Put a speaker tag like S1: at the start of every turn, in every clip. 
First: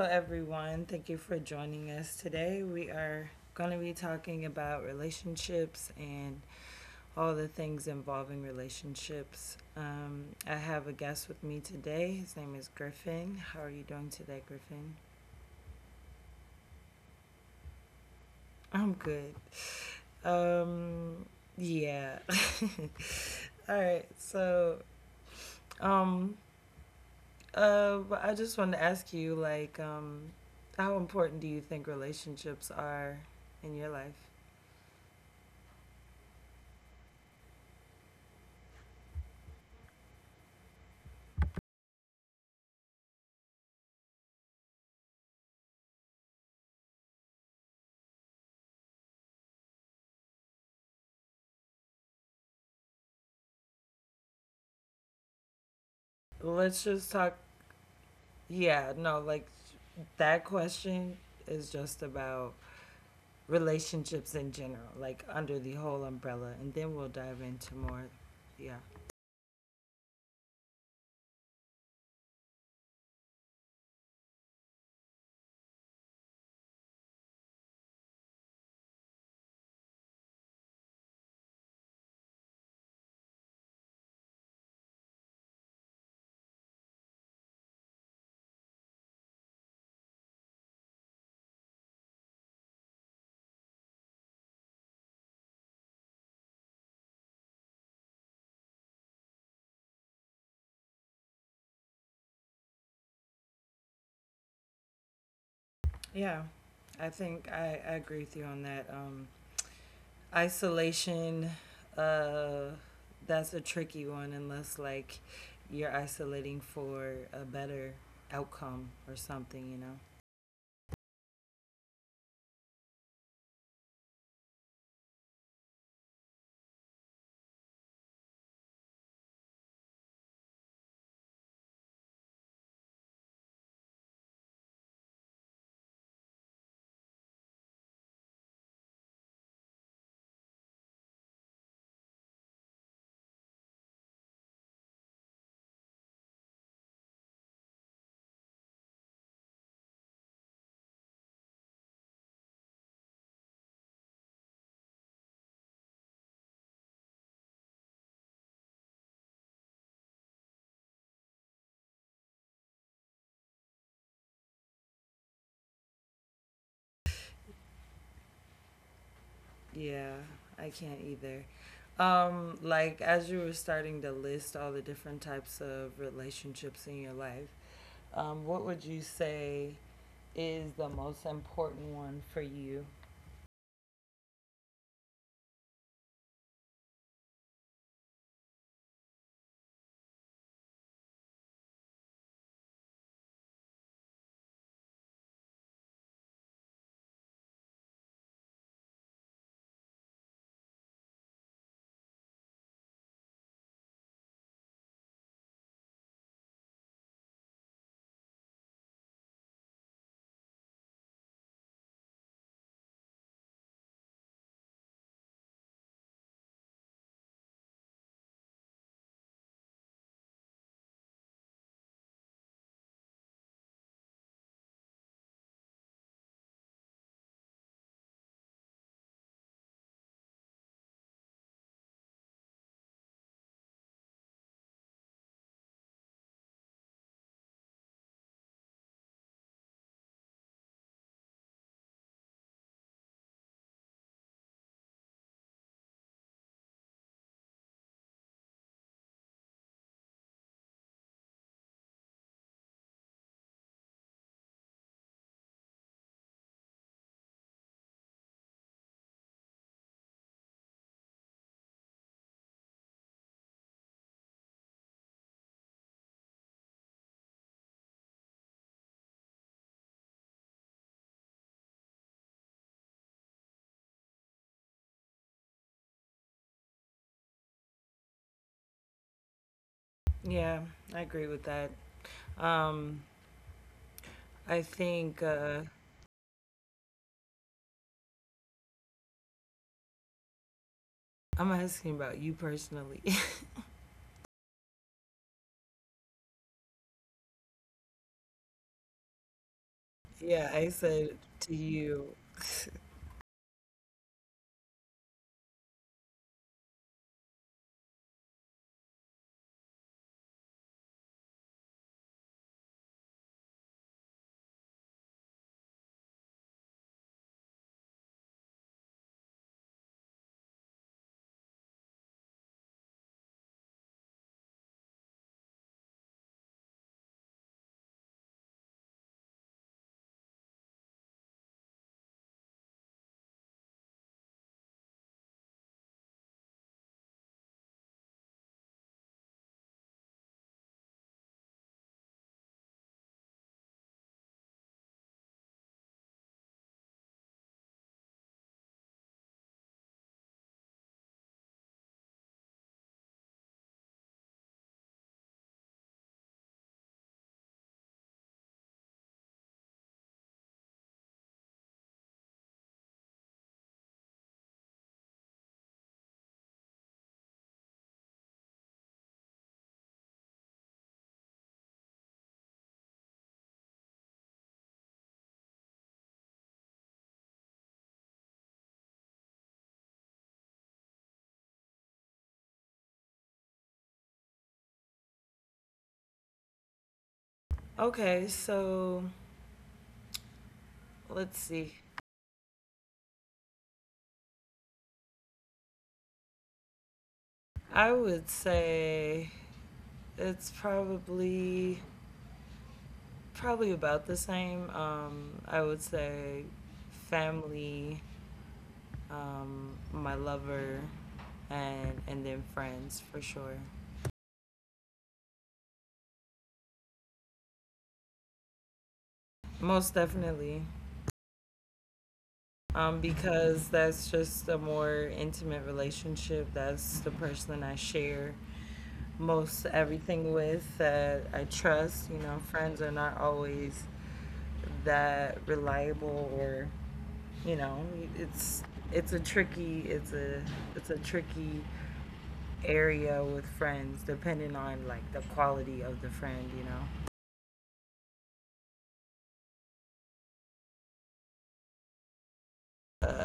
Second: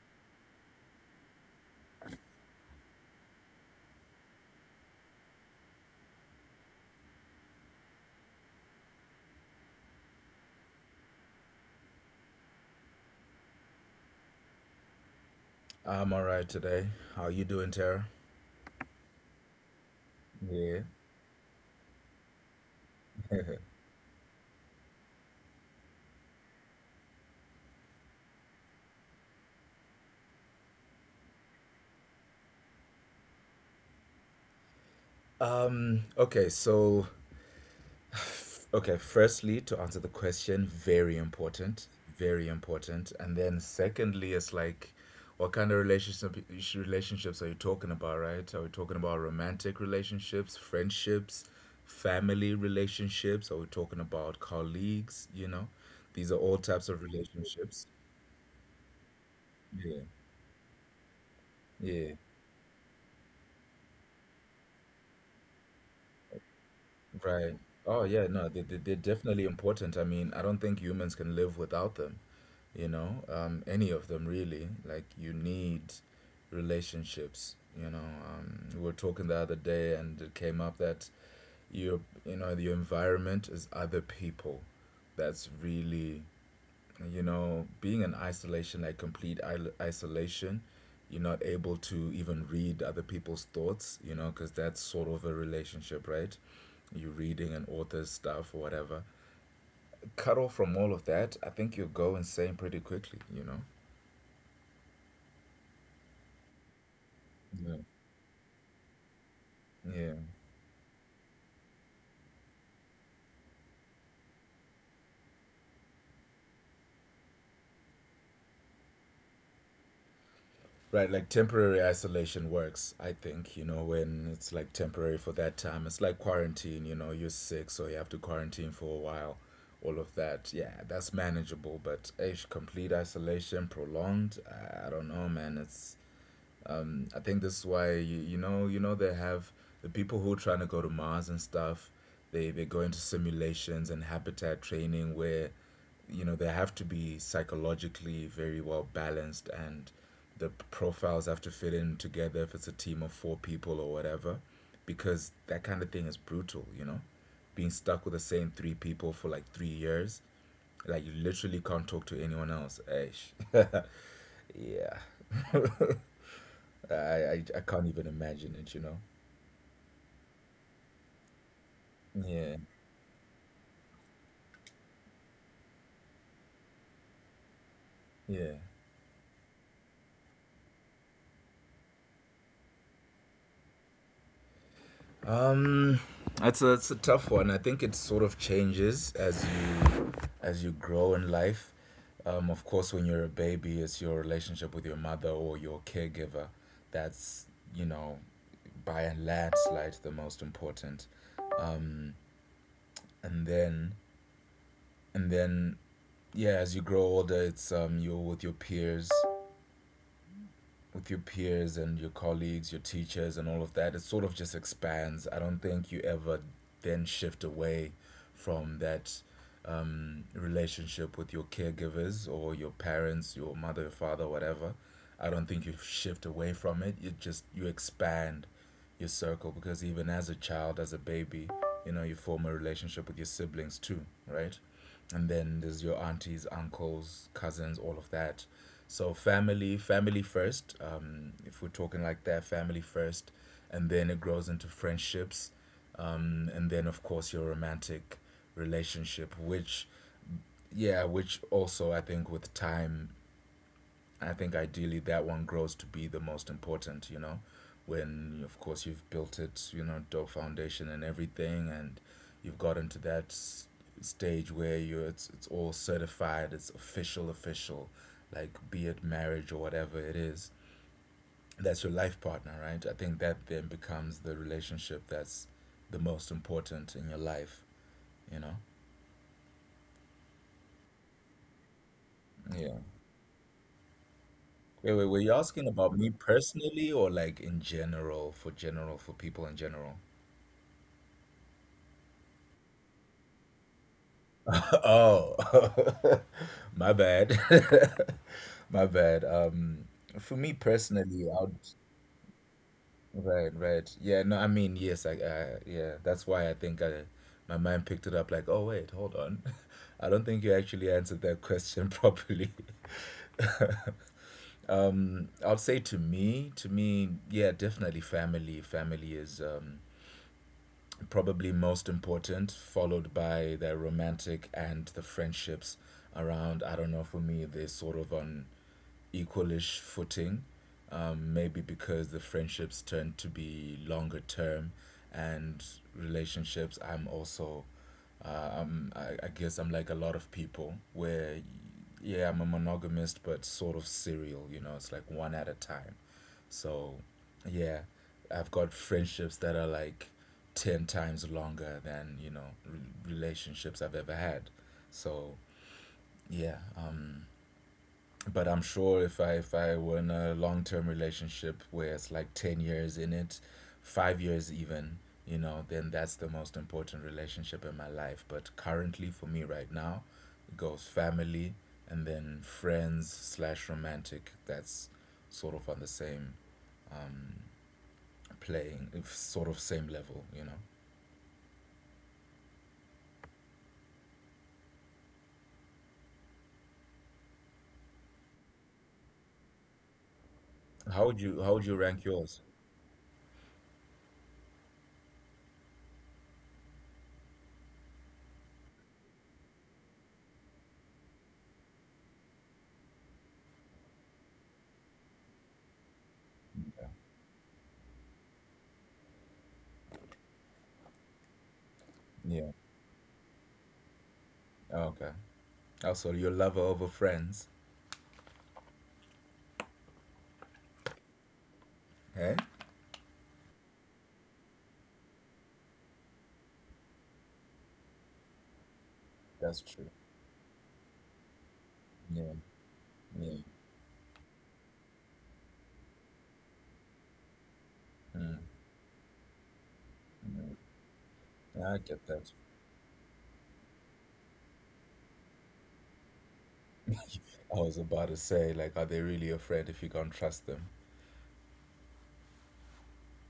S1: everyone. Thank you for joining us today. We are going to be talking about relationships and all the things involving relationships. I have a guest with me today. His name is Griffin. How are you doing today, Griffin?
S2: I'm all right today. How you doing, Tara?
S1: I'm good.
S2: Yeah.
S1: Um, yeah. All right. So, um, I just want to ask you, how important do you think relationships are in your life?
S2: Okay, so okay, firstly, to answer the question, very important, very important. And then secondly, it's like what kind of relationships are you talking about, right? Are we talking about romantic relationships, friendships, family relationships? Are we talking about colleagues, you know? These are all types
S1: Let's
S2: of
S1: just talk
S2: relationships.
S1: Yeah, no, like
S2: Yeah.
S1: that question is just
S2: Yeah.
S1: about relationships in general, like under the whole umbrella, and then we'll dive
S2: Right.
S1: into
S2: Oh
S1: more.
S2: yeah, no, they, they,
S1: Yeah.
S2: they're definitely important. I mean, I don't think humans can live without them, you know, any of them really. Like you need relationships, you know. We were talking the other day and it came up that you know, your environment is other people. That's really, you know, being in isolation, like complete isolation, you're not able to even read other people's thoughts, you know, because that's sort of a relationship, right? You're reading an author's stuff or whatever, cut off from all of that. I think you'll go insane pretty quickly, you know.
S1: Yeah. I think
S2: Yeah.
S1: I, I agree with you on that.
S2: Yeah.
S1: Isolation, uh, that's a tricky one unless like you're isolating for a better outcome or something, you know?
S2: Right, like temporary isolation works, I think, you know, when it's like temporary for that time. It's like quarantine, you know, you're sick, so you have to quarantine for a while, all of that. Yeah, that's manageable, but ish, complete isolation, prolonged, I don't know, man. It's I think this is why you know they have the people who are trying to go to Mars and stuff. They go into simulations and habitat training where, you know, they have to be psychologically very well balanced and the profiles have to fit in together if it's a team of four people or whatever, because that kind of thing is brutal, you know, being stuck with the same three people for like 3 years. Like you literally can't talk to anyone else. Eish. Yeah. I can't even imagine it, you know.
S1: Yeah, I can't either.
S2: Yeah,
S1: Like as you were starting to list all the different types of relationships in your life,
S2: yeah.
S1: what would you say is the most important one for you?
S2: Um, that's a tough one. I think it sort of changes as you grow in life. Of course, when you're a baby, it's your relationship with your mother or your caregiver. That's, you know, by a landslide the most important. And then and then yeah, as you grow older, it's you're with your peers and your colleagues, your teachers, and all of that. It sort of just expands. I don't think you ever then shift away from that relationship with your caregivers or your parents, your mother, your father, whatever. I don't think you shift away from it. You just you expand your circle, because even as a child, as a baby, you know, you form a relationship with your siblings too, right? And then there's your aunties, uncles, cousins, all of that. So family, family first. If we're talking like that, family first, and then it grows into friendships, and then of course your romantic relationship, which, yeah, which also I think with time, I think ideally that one grows to be the most important, you know, when of course you've built it, you know, dope foundation and everything, and you've gotten to that stage where you're it's all certified, it's official, official, like be it marriage or whatever it is. That's your life partner, right? I think that then becomes the relationship that's the most important in your life, you know?
S1: Yeah, I agree with that.
S2: Yeah.
S1: Um,
S2: Wait, wait, were
S1: I
S2: you asking
S1: think
S2: about me
S1: uh,
S2: personally or like in general, for people in general?
S1: I'm asking about you personally.
S2: Oh, my bad. My bad. For me
S1: Yeah,
S2: personally,
S1: I
S2: I would.
S1: said to you.
S2: Right, right. Yeah, no, I mean, yes, yeah, that's why my mind picked it up like, oh, wait, hold on. I don't think you actually answered that question properly. I'll say to me, yeah, definitely family. Family is, probably most important, followed by the romantic and the friendships around. I don't know, for me, they're sort of on equalish footing. Maybe because the friendships tend to be longer term and relationships, I'm also, I guess I'm like a lot of people where, yeah, I'm a monogamist, but sort of serial, you know, it's like one at a time. So, yeah, I've got friendships that are like 10 times longer than, you know, relationships I've ever had. So, yeah, but I'm sure if I were in a long term relationship where it's like 10 years in it, 5 years even, you know, then that's the most important relationship in my life. But currently for me right now, it goes family and then friends slash romantic. That's sort of on the same playing, if sort of same level, you know.
S1: Okay, so
S2: How would you
S1: let's
S2: rank
S1: see.
S2: yours?
S1: I would say it's probably about the same. I would
S2: Yeah.
S1: say family, my lover, and
S2: Yeah.
S1: then friends for sure.
S2: Oh, okay. Also, your lover over friends.
S1: Most definitely.
S2: Hey,
S1: Because that's just a more intimate relationship. That's the person I share
S2: that's
S1: most
S2: true.
S1: everything with that I trust. You
S2: Yeah.
S1: know, friends are not
S2: Yeah.
S1: always that reliable or you know, it's it's a tricky it's a it's a tricky
S2: I get that.
S1: area with friends depending on like the quality of the friend, you know.
S2: I was about to say, like, are they really afraid if you can't trust them?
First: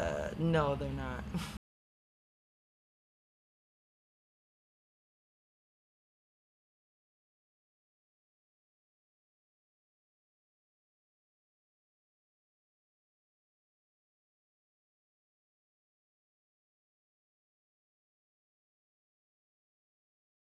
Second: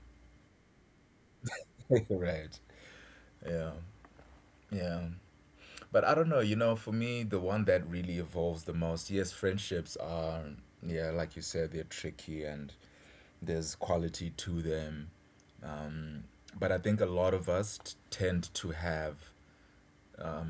S1: No, they're not.
S2: Right. Yeah. Yeah. But I don't know, you know, for me, the one that really evolves the most, yes, friendships are, yeah, like you said, they're tricky and there's quality to them. Mm. But I think a lot of us tend to have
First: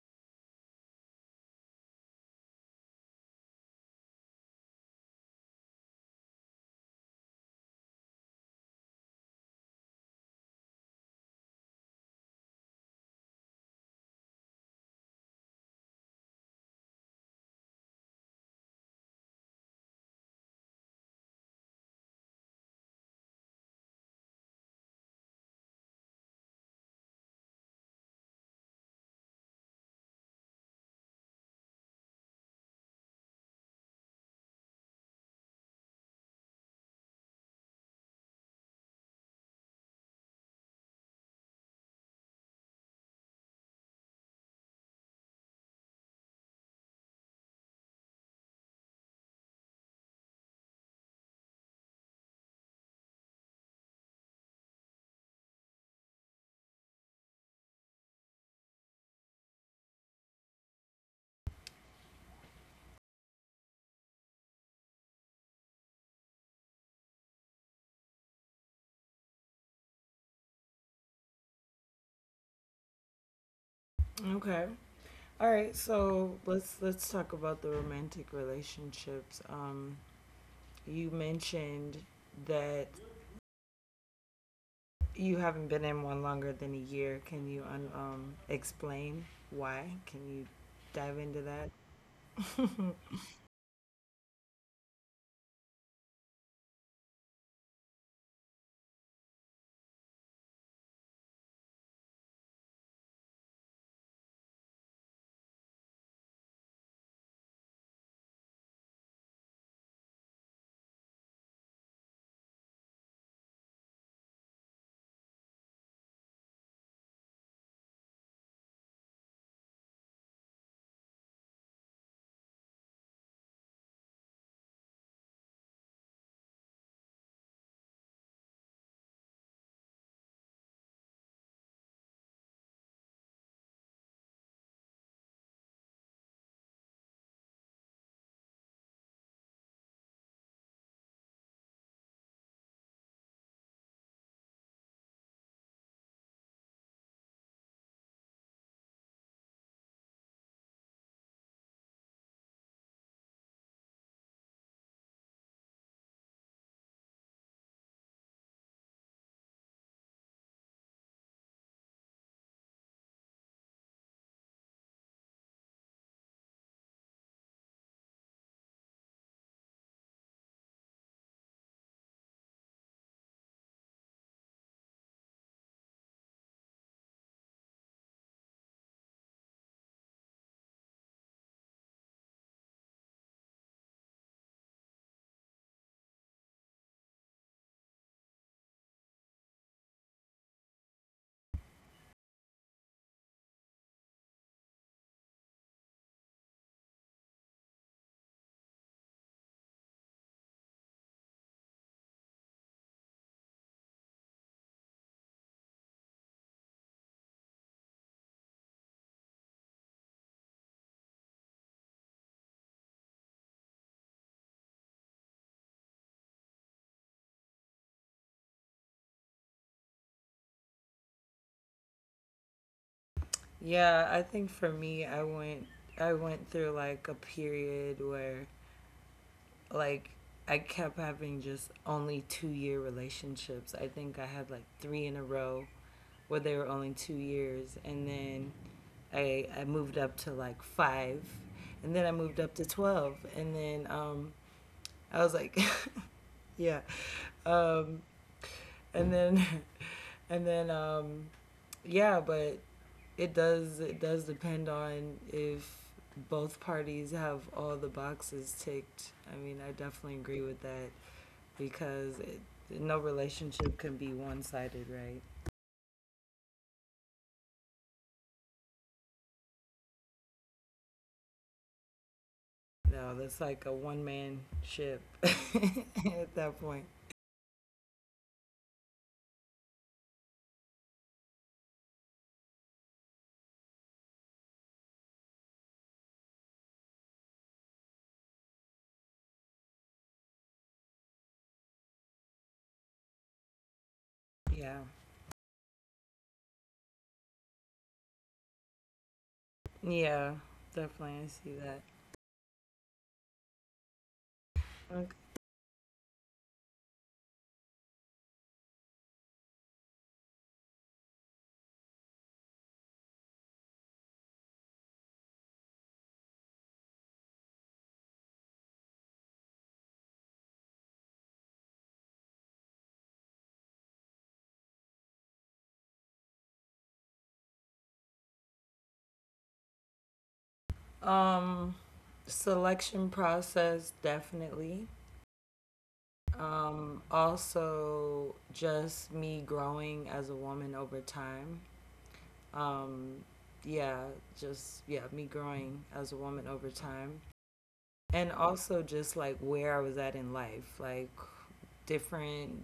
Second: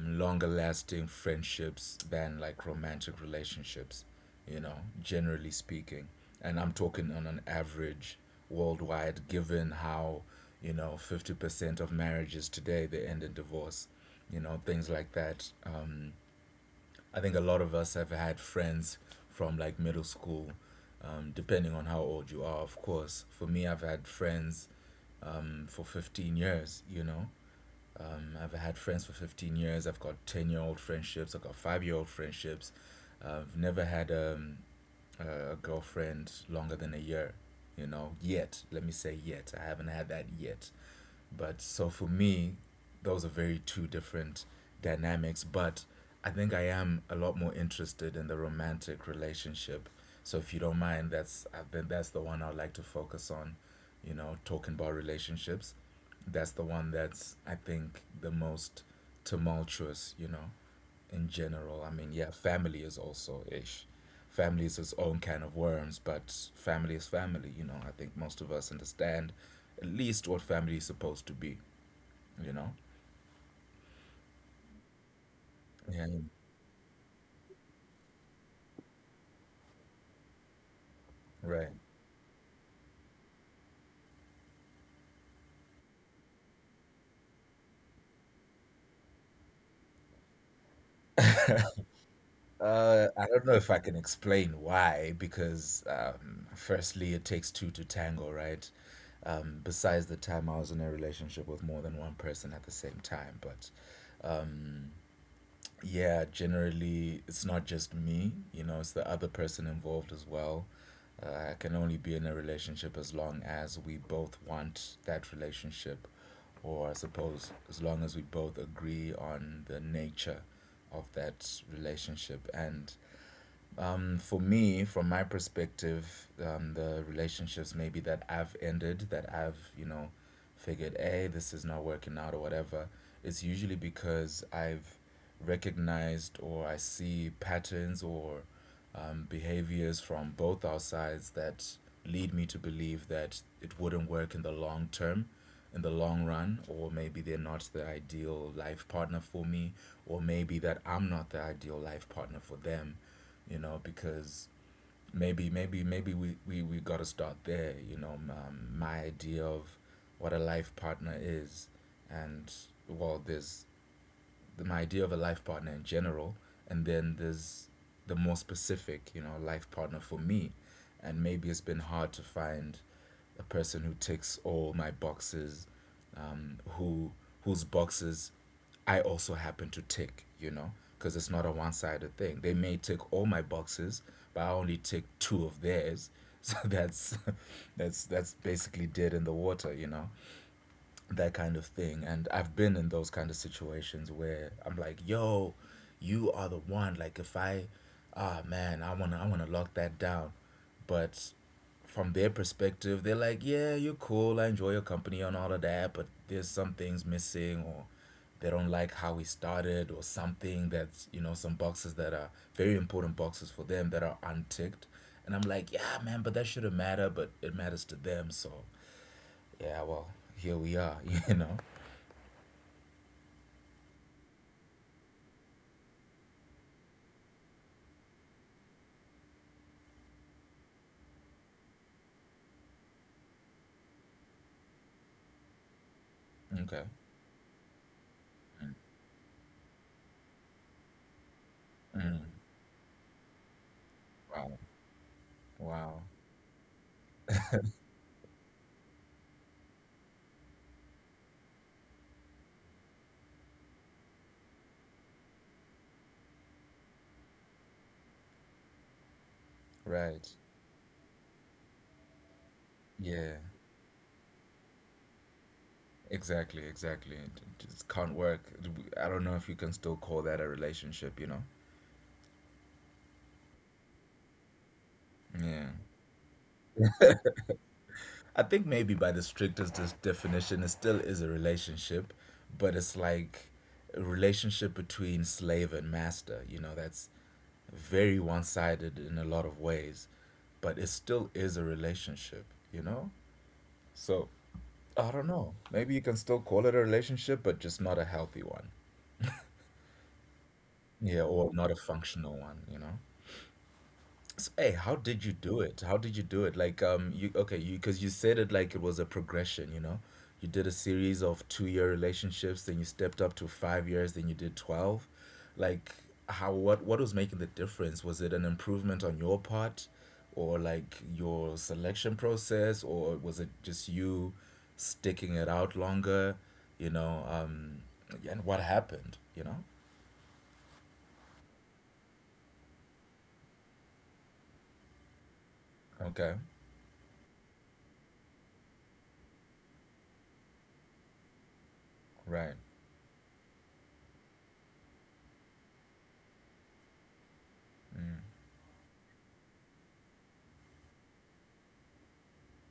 S2: longer lasting friendships than like romantic relationships, you know, generally speaking. And I'm talking on an average worldwide, given how, you know, 50% of marriages today they end in divorce, you know, things like that. I think a lot of us have had friends from like middle school, depending on how old you are, of course. For me, I've had friends for 15 years, you know, I've had friends for 15 years. I've got 10-year-old friendships. I've got 5 year old friendships. I've never had a girlfriend longer than a year, you know, yet. Let me say yet. I haven't had that yet. But so for me, those are very two different dynamics. But I think I am a lot more interested in the romantic relationship. So if you don't mind, that's, I think that's the one I'd like to focus on. You know, talking about relationships. That's the one that's, I think, the most tumultuous. You know, in general. I mean, yeah, family is also ish. Family is its own can of worms, but family is family, you know. I think most of us understand at least what family is supposed to be, you know?
S1: Okay. All right,
S2: Yeah,
S1: so let's talk about the romantic relationships. You
S2: right.
S1: mentioned that you haven't been in one longer than a year. Can you explain why? Can you dive into that?
S2: I don't know if I can explain why, because firstly, it takes two to tango, right? Besides the time I was in a relationship with more than one person at the same time, but yeah, generally it's not just me, you know, it's the other person involved as well. I can only be in a relationship as long as we both want that relationship, or I suppose as long as we both agree on the nature of that relationship. And for me, from my perspective, the relationships maybe that I've ended, that I've, you know, figured, hey, this is not working out or whatever, it's usually because I've recognized, or I see patterns, or behaviors from both our sides that lead me to believe that it wouldn't work in the long term, in the long run, or maybe they're not the ideal life partner for me, or maybe that I'm not the ideal life partner for them, you know, because maybe we got to start there, you know. My idea of what a life partner is. And well, there's my idea of a life partner in general, and then there's the more specific, you know, life partner for me. And maybe it's been hard to find a person who ticks all my boxes, um, who whose boxes I also happen to tick, you know, because it's not a one sided thing. They may tick all my boxes, but I only tick two of theirs. So that's that's basically dead in the water, you know, that kind of thing. And I've been in those kind of situations where I'm like, yo, you are the one. Like if I, ah man, I wanna lock that down. But from their perspective, they're like, yeah, you're cool, I enjoy your company and all of that, but there's some things missing, or they don't like how we started, or something that's, you know, some boxes that are very important boxes for them that are unticked. And I'm like, yeah, man, but that shouldn't matter, but it matters to them, so yeah, well, here we are, you know.
S1: Yeah, I think for me, I went through like a period where like I kept having just only 2 year relationships. I think I had like three in a row where they were
S2: Okay.
S1: only 2 years, and then
S2: Mm.
S1: I moved up to like five, and then I
S2: Mm.
S1: moved up to 12, and then
S2: Wow.
S1: I was like.
S2: Wow.
S1: Yeah. Um, and then and then yeah but it does depend on if both parties have all the boxes ticked. I definitely
S2: Right.
S1: agree with that, because no
S2: Yeah.
S1: relationship can be one-sided, right?
S2: Exactly, exactly. It just can't work. I don't know if you can still call that a relationship, you know.
S1: No, that's like a one-man ship
S2: Yeah.
S1: at that point.
S2: I think maybe by the strictest definition, it still is a relationship, but it's like a relationship between slave and master, that's very one sided in a lot of ways, but it still is a relationship, you know? So
S1: Yeah,
S2: I don't know. Maybe you can still call it a relationship, but just not a healthy one.
S1: yeah,
S2: Yeah,
S1: definitely, I
S2: or
S1: see
S2: not a
S1: that.
S2: functional one, you know? So, hey, how did you
S1: Okay.
S2: do it? How did you do it? Like, you okay, you because you said it like it was a progression, you know? You did a series of two-year relationships, then you stepped up to 5 years, then you did 12. Like, how what was making the difference? Was it an improvement on your part, or like your selection process, or was it just you sticking it out longer, you know? And what happened, you know?
S1: um Selection process, definitely.
S2: Okay.
S1: Also, just me growing as a woman over time.
S2: Right.
S1: Um, yeah, me growing as a woman over time.
S2: Mm.
S1: And also, just like where I was at in life, like different,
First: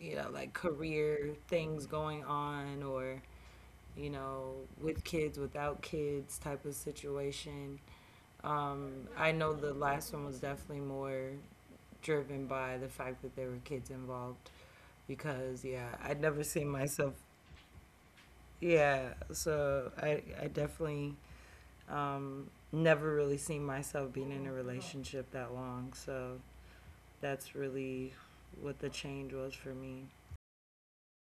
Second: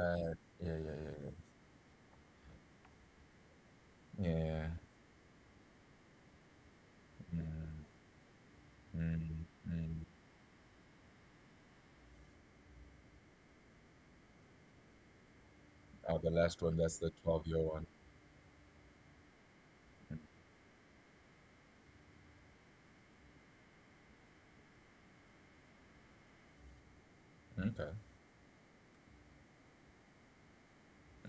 S1: you know, like
S2: Yeah, yeah, yeah, yeah.
S1: career things going on or, you know,
S2: Yeah.
S1: with kids, without kids type of situation.
S2: Mm,
S1: I
S2: mm,
S1: know the
S2: mm.
S1: last one was definitely more driven by the fact that there were kids involved, because yeah,
S2: Oh,
S1: I'd
S2: the
S1: never
S2: last
S1: seen
S2: one, that's the
S1: myself.
S2: 12-year one.
S1: Yeah, so I definitely never really seen myself being in a relationship that long. So that's
S2: Okay.
S1: really what the change was for me.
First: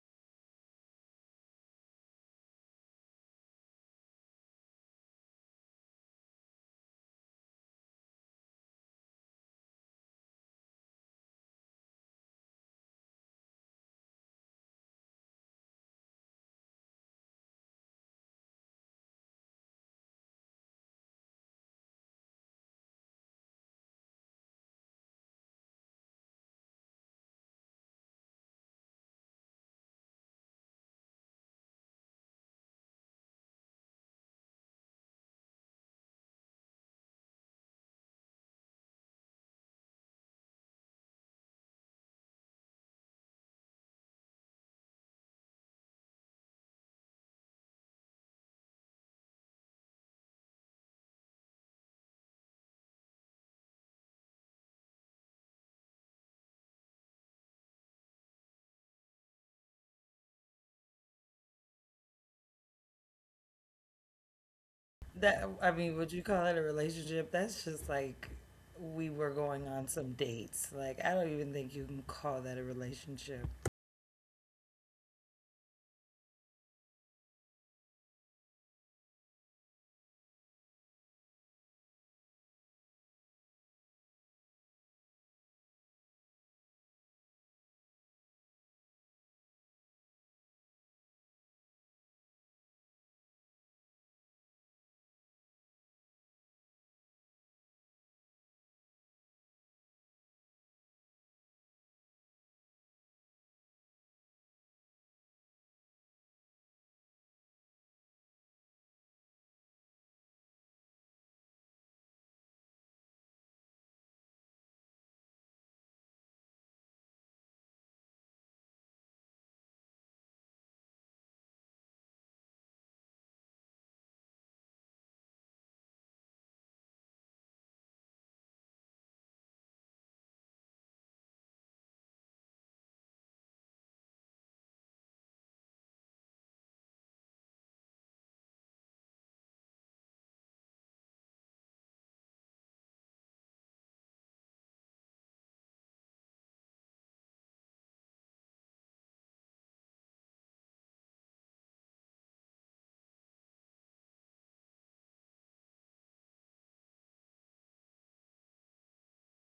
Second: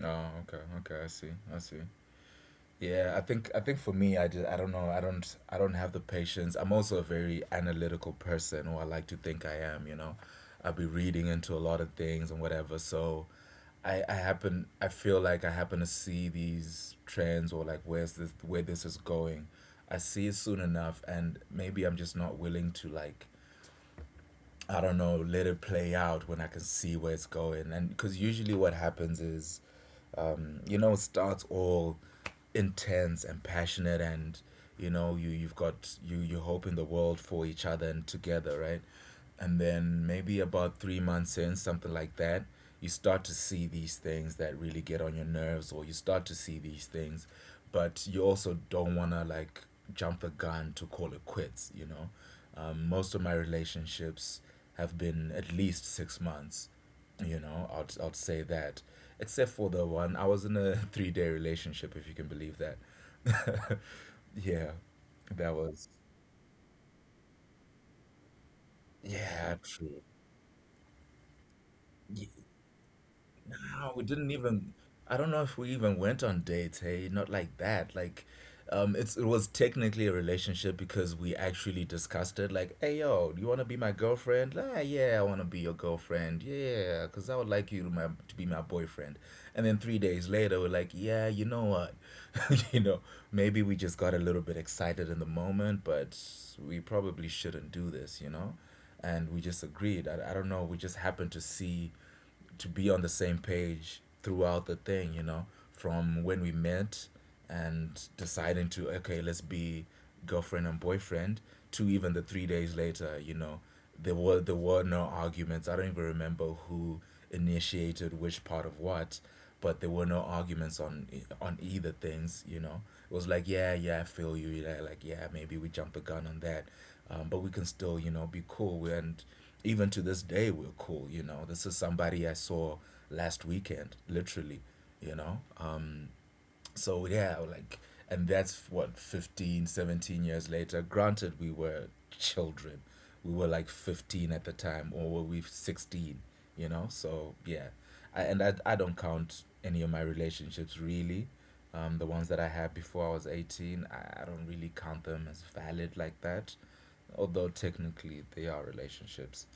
S2: Oh, okay. Okay, I see. I see. Yeah, I think for me, I don't know. I don't have the patience. I'm also a very analytical person, or I like to think I am, you know. I'll be reading into a lot of things and whatever. So I feel like I happen to see these trends, or like where this is going. I see it soon enough, and maybe I'm just not willing to, like, I don't know, let it play out when I can see where it's going. And because usually what happens is, it starts all intense and passionate, and you've got you hope in the world for each other and together, right? And then maybe about 3 months in, something like that, you start to see these things that really get on your nerves, or you start to see these things, but you also don't want to, like, jump the gun to call it quits. Most of my relationships have been at least six months. I'd say that. Except for the one, I was in a 3 day relationship, if you can believe that. Yeah,
S1: That,
S2: that
S1: I
S2: was
S1: mean, would you call it a relationship? That's just like we were
S2: yeah,
S1: going on
S2: true.
S1: some dates. Like I don't even think you can call that a relationship.
S2: No, we didn't even. I don't know if we even went on dates. Hey, not like that. Like, it was technically a relationship, because we actually discussed it. Like, hey, yo, do you want to be my girlfriend? Ah, yeah, I want to be your girlfriend. Yeah, cause I would like you to be my boyfriend. And then 3 days later, we're like, yeah, you know what? you know, maybe we just got a little bit excited in the moment, but we probably shouldn't do this. And we just agreed. I don't know. We just happened to be on the same page throughout the thing, from when we met and deciding to, okay, let's be girlfriend and boyfriend, to even the 3 days later. There were no arguments. I don't even remember who initiated which part of what, but there were no arguments on on either things. It was like, yeah, yeah, I feel you. Yeah, like, yeah, maybe we jumped the gun on that, but we can still, be cool. And even to this day, we're cool. This is somebody I saw last weekend, literally. You know, um, so, yeah, like, and that's what, 15, 17 years later, granted, we were children. We were like 15 at the time, or were we 16, so, yeah. And I don't count any of my relationships really, the ones that I had before I was 18. I don't really count them as valid like that, although technically they are relationships.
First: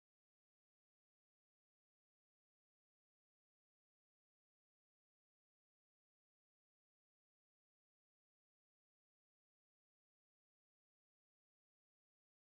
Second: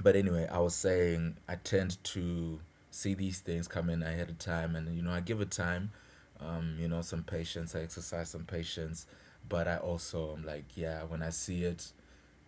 S2: But anyway, I was saying, I tend to see these things come in ahead of time, and I give it time, some patience. I exercise some patience, but I also am like, yeah, when I see it,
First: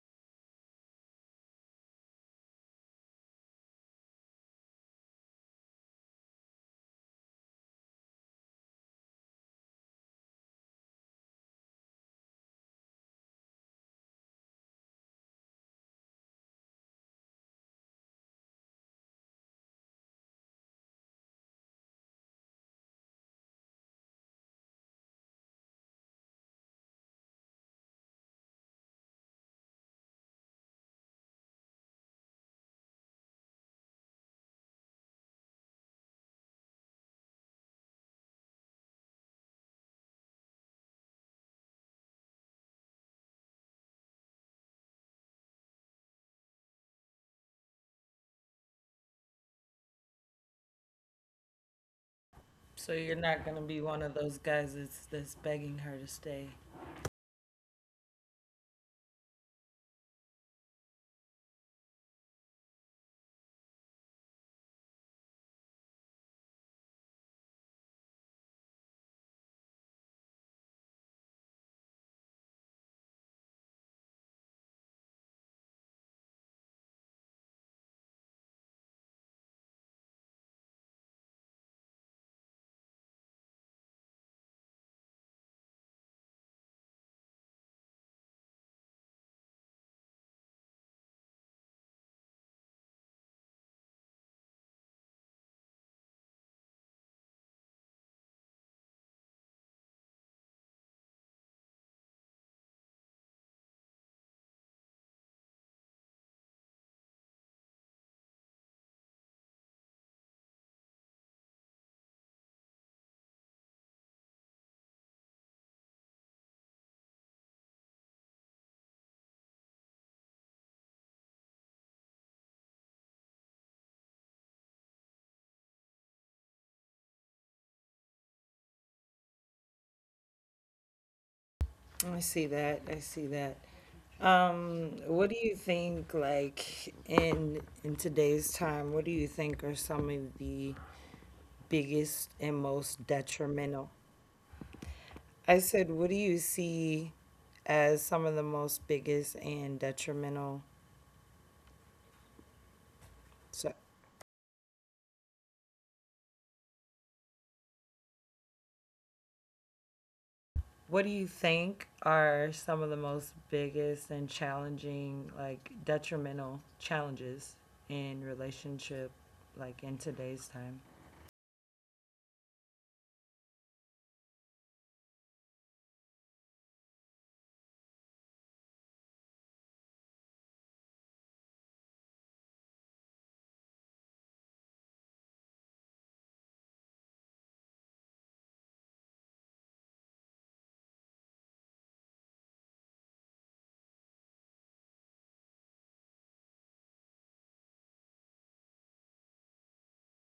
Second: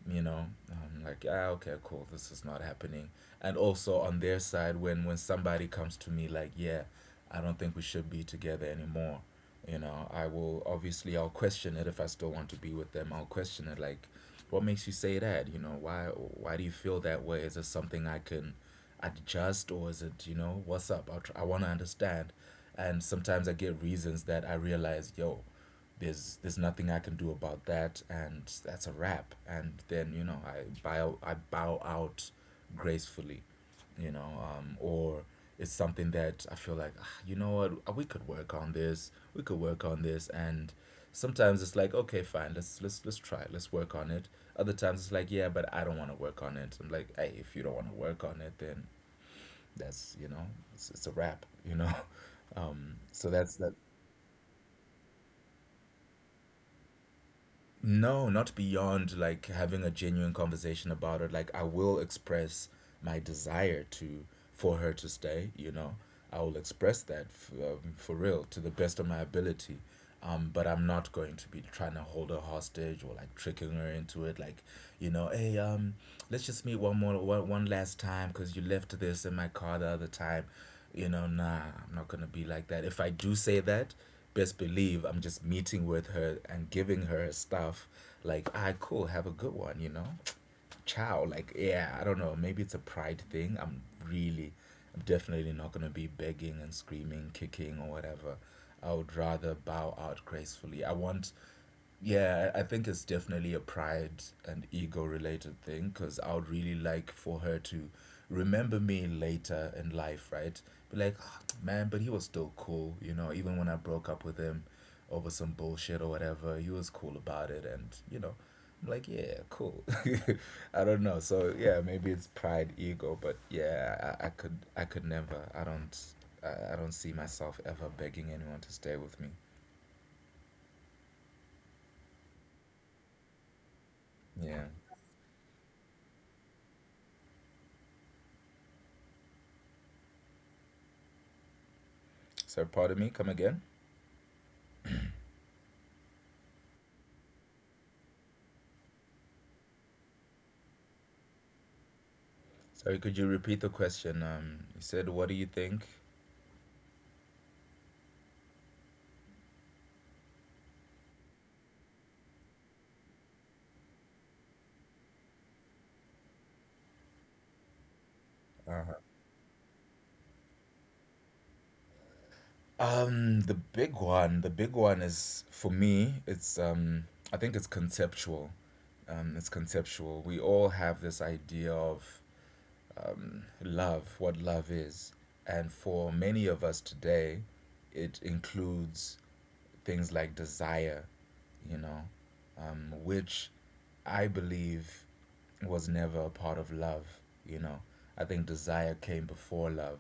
S2: you know I'm like, ah, okay, cool, this is not happening. And also on their side, when somebody comes to me like, yeah, I don't think we should be together anymore, I will obviously I'll question it if I still want to be with them. I'll question it like, what makes you say that? Why do you feel that way? Is it something I can adjust, or is it, what's up? I want to understand. And sometimes I get reasons that I realize, yo, there's nothing I can do about that, and that's a wrap. And then, I bow out gracefully, or it's something that I feel like, "Ah, you know what? We could work on this, we could work on this," and sometimes it's like, okay, fine, let's try it, let's work on it. Other times it's like, yeah, but I don't want to work on it. I'm like, hey, if you don't want to work on it, then that's it's a wrap,
S1: So you're
S2: so
S1: not gonna
S2: that's that.
S1: be one of those guys that's begging her to stay.
S2: No, not beyond like having a genuine conversation about it. Like, I will express my desire, to for her to stay, you know. I will express that, for real, to the best of my ability. But I'm not going to be trying to hold her hostage or like tricking her into it. Like, hey, let's just meet one last time because you left this in my car the other time. Nah, I'm not gonna be like that. If I do say that, best believe I'm just meeting with her and giving her stuff. Like, ah, cool, have a good one, you know? Ciao. Like, yeah, I don't know. Maybe it's a pride thing. I'm definitely not going to be begging and screaming, kicking, or whatever. I would rather bow out gracefully. I want Yeah, I think it's definitely a pride and ego related thing, because I would really like for her to remember me later in life, right? Be like, "Ah, man, but he was still cool, even when I broke up with him over some bullshit or whatever, he was cool about it." And, I'm like, yeah, cool. I don't know. So, yeah, maybe it's pride, ego, but yeah, I could never, I don't see myself ever begging anyone to stay with me.
S1: I see that. I see that.
S2: Yeah.
S1: What do you think, like in today's time, what do you think are some of the biggest and most
S2: So, pardon me, come
S1: detrimental?
S2: again?
S1: I said, what do you see as some of the most biggest and detrimental?
S2: Sorry, could you
S1: So,
S2: repeat the question? You said, what do you think?
S1: what do you think are some of the most biggest and challenging, like detrimental challenges in relationship, like in today's time?
S2: The big one is for me, it's I think it's conceptual. It's conceptual. We all have this idea of, love, what love is. And for many of us today, it includes things like desire, you know, which I believe was never a part of love, you know. I think desire came before love,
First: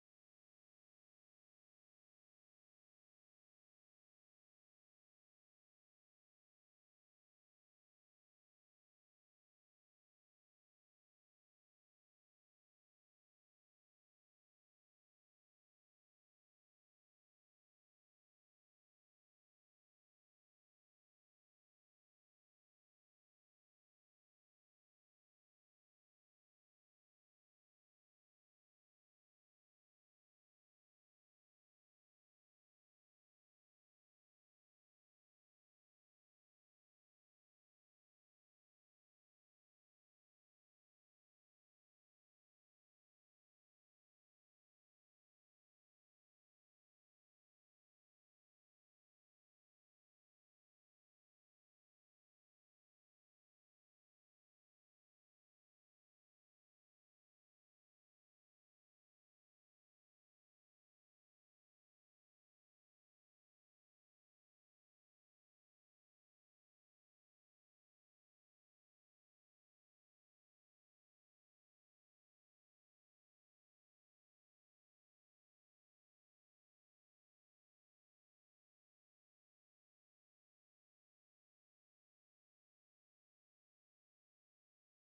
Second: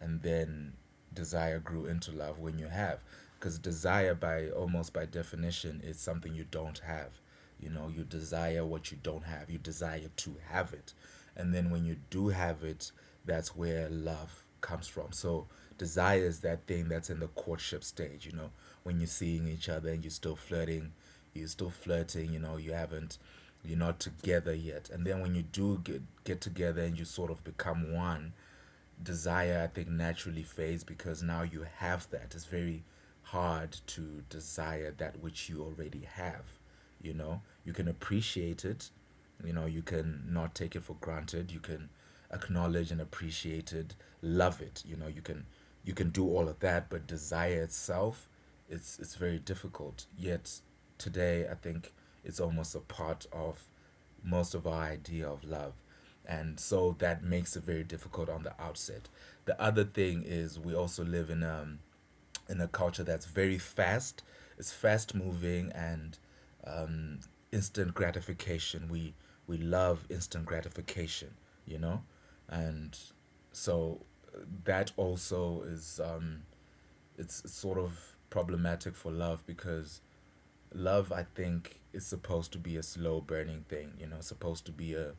S2: and then desire grew into love when you have. Because desire, by almost by definition, is something you don't have. You desire what you don't have, you desire to have it. And then when you do have it, that's where love comes from. So desire is that thing that's in the courtship stage, when you're seeing each other and you're still flirting, you know, you haven't you're not together yet. And then when you do get together and you sort of become one, desire, I think, naturally fades, because now you have that. It's very hard to desire that which you already have. You can appreciate it, you can not take it for granted, you can acknowledge and appreciate it, love it, you can do all of that, but desire itself, it's very difficult. Yet today I think it's almost a part of most of our idea of love. And so that makes it very difficult on the outset. The other thing is, we also live in, in a culture that's very fast. It's fast moving, and instant gratification. We love instant gratification, you know? And so, that also is it's sort of problematic for love, because love, I think, is supposed to be a slow burning thing, supposed to be a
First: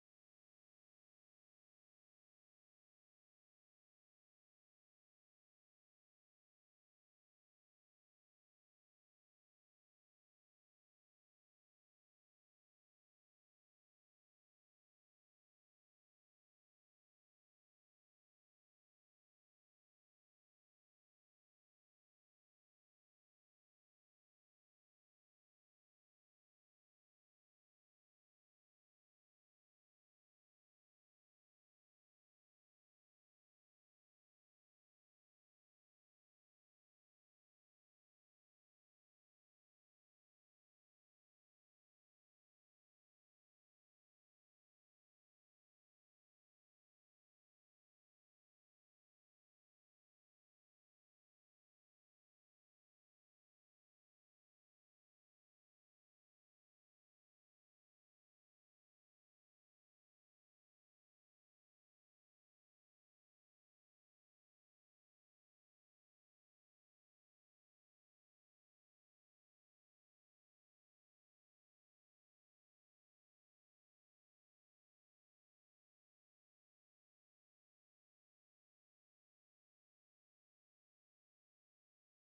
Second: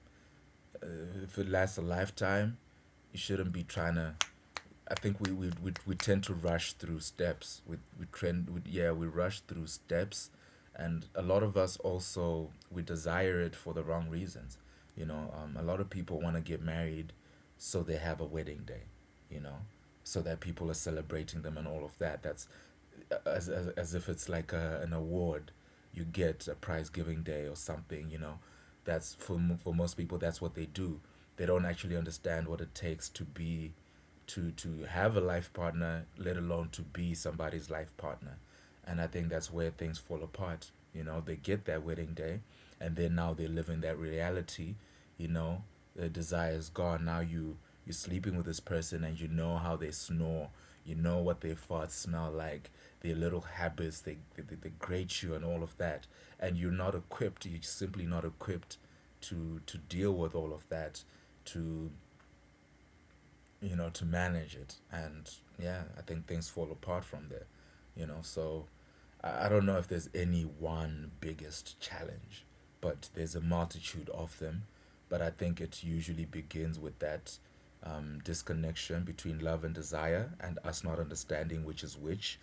S2: uh, if it lasts a lifetime, you shouldn't be trying to. I think we tend to rush through steps. We trend we, yeah we rush through steps, and a lot of us also, we desire it for the wrong reasons. A lot of people want to get married, so they have a wedding day. You know, so that people are celebrating them and all of that. That's as if it's like an award you get a prize giving day or something, you know. That's for most people, that's what they do. They don't actually understand what it takes to be to have a life partner, let alone to be somebody's life partner. And I think that's where things fall apart. You know, they get that wedding day, and then now they live in that reality. You know, the desire is gone. Now you're sleeping with this person, and you know how they snore. You know what their farts smell like, their little habits. They grate you and all of that, and you're not equipped. You're simply not equipped to deal with all of that, to, you know, to manage it. And yeah, I think things fall apart from there, you know. So I don't know if there's any one biggest challenge, but there's a multitude of them. But I think it usually begins with that disconnection between love and desire, and us not understanding which is which,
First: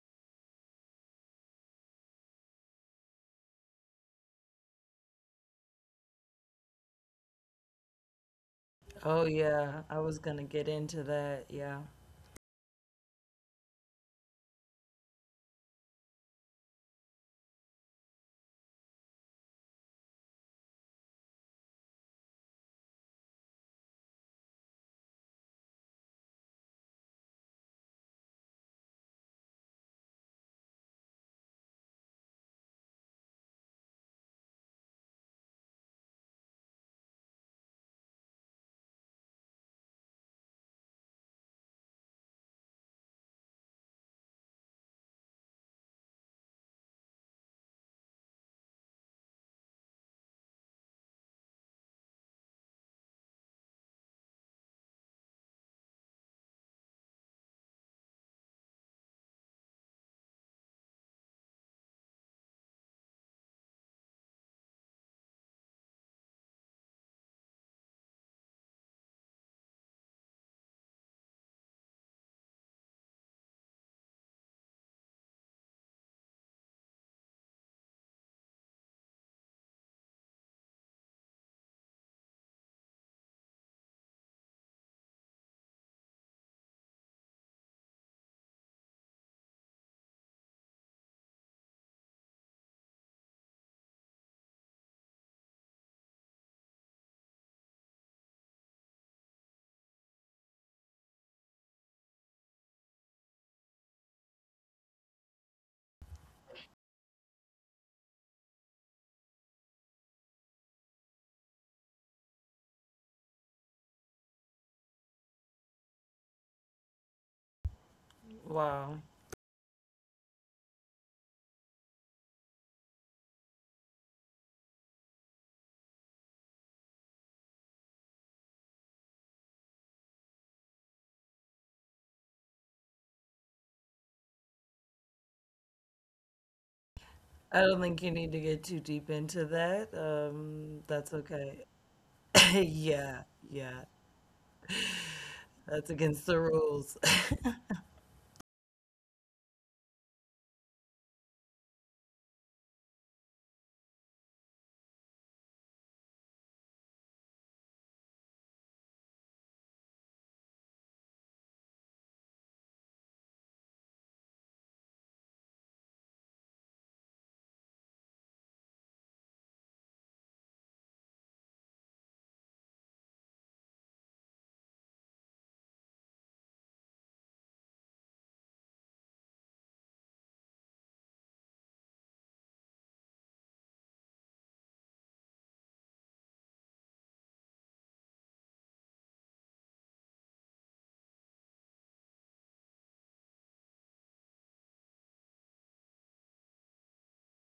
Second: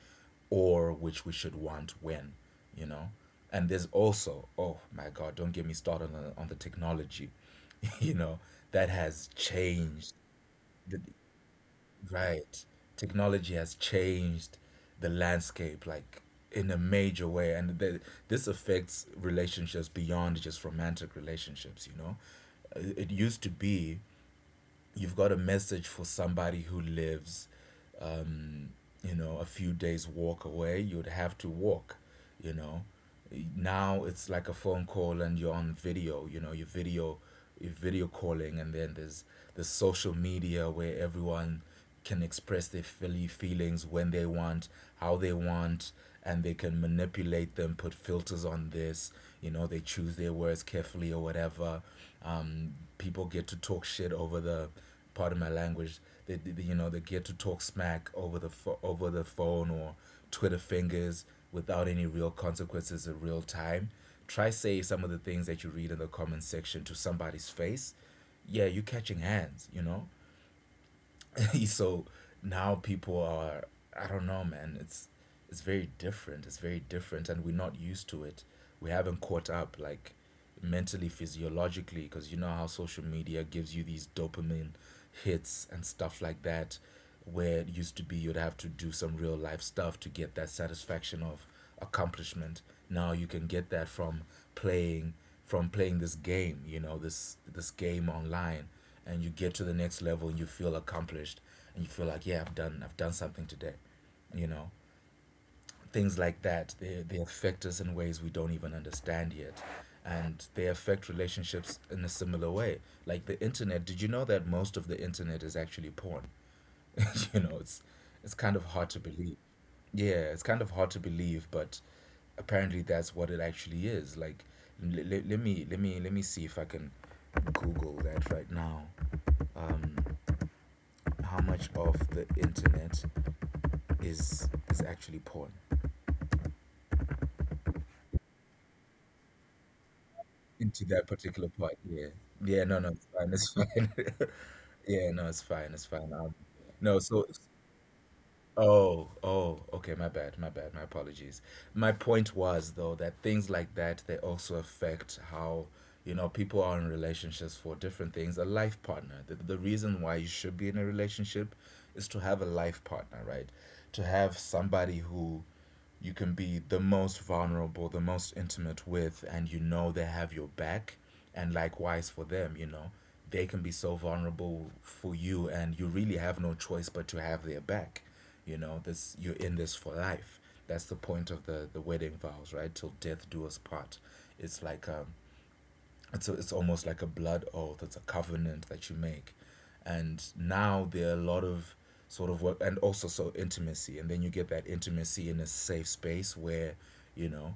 S2: or which we should want when, you know. And there's also, oh my God, don't get me started on on the technology, you know, that
S1: Oh
S2: has
S1: yeah, I
S2: changed
S1: was gonna get
S2: the,
S1: into that. Yeah.
S2: Right. Technology has changed the landscape like in a major way, and this affects relationships beyond just romantic relationships, you know? It used to be you've got a message for somebody who lives, um, you know, a few days' walk away. You'd have to walk, you know? Now it's like a phone call and you're on video, you know, your video you're video calling. And then there's the social media where everyone can express their feelings when they want, how they want, and they can manipulate them, put filters on this. You know, they choose their words carefully or whatever. People get to talk shit over the, pardon my language, they you know they get to talk smack over the over the phone, or Twitter fingers, without any real consequences in real time. Try say some of the things that you read in the comment section to somebody's face. Yeah, you're catching hands, you know? So now people are, I don't know, man. It's very different. It's very different, and we're not used to it. We haven't caught up like mentally, physiologically, because you know how social media gives you these dopamine hits and stuff like that, where it used to be you'd have to do some real life stuff to get that satisfaction of accomplishment. Now you can get that from playing playing this game, you know, this game online, and you get to the next level and you feel accomplished, and you feel like, yeah, I've done something today, you know. Things like that, they affect us in ways we don't even understand yet, and they affect relationships in a similar way, like the internet did. You know that most of the internet is actually porn? You know, it's kind of hard to
S1: Wow.
S2: believe. Yeah, it's kind of hard to believe, but apparently that's what it actually is. Like, let me let me see if I can Google that right now. How much of the internet is actually porn?
S1: I don't think you need to get too deep into that.
S2: Into that
S1: That's
S2: particular
S1: okay.
S2: part, yeah, yeah. No, no, it's
S1: Yeah,
S2: fine. It's
S1: yeah,
S2: fine. Yeah, no, it's fine. It's
S1: that's
S2: fine.
S1: against the rules.
S2: No, so, oh, oh, okay, my bad, my bad, my apologies. My point was, though, that things like that, they also affect how, you know, people are in relationships for different things. A life partner. The reason why you should be in a relationship is to have a life partner, right? To have somebody who you can be the most vulnerable, the most intimate with, and you know they have your back. And likewise for them, you know, they can be so vulnerable for you, and you really have no choice but to have their back. You know, this you're in this for life. That's the point of the wedding vows, right? Till death do us part. It's like, it's it's almost like a blood oath. It's a covenant that you make, and now there are a lot of sort of work and also so intimacy. And then you get that intimacy in a safe space where, you know,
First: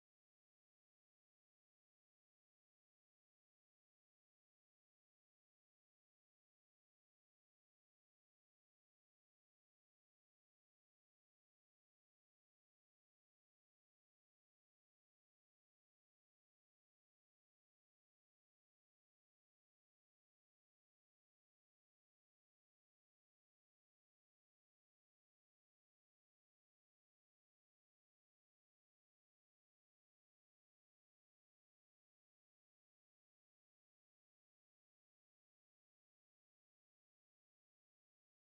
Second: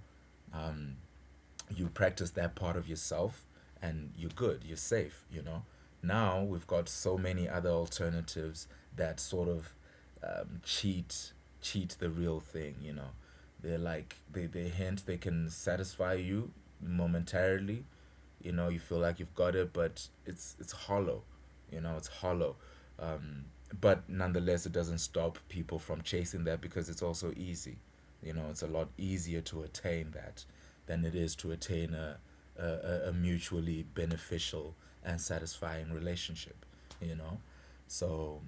S2: you practice that part of yourself, and you're good, you're safe, you know. Now we've got so many other alternatives that sort of um, cheat cheat the real thing, you know. They're like, they hint they can satisfy you momentarily, you know. You feel like you've got it, but it's hollow, you know, it's hollow. um, but nonetheless, it doesn't stop people from chasing that, because it's also easy. You know, it's a lot easier to attain that than it is to attain a mutually beneficial and satisfying relationship, you know. So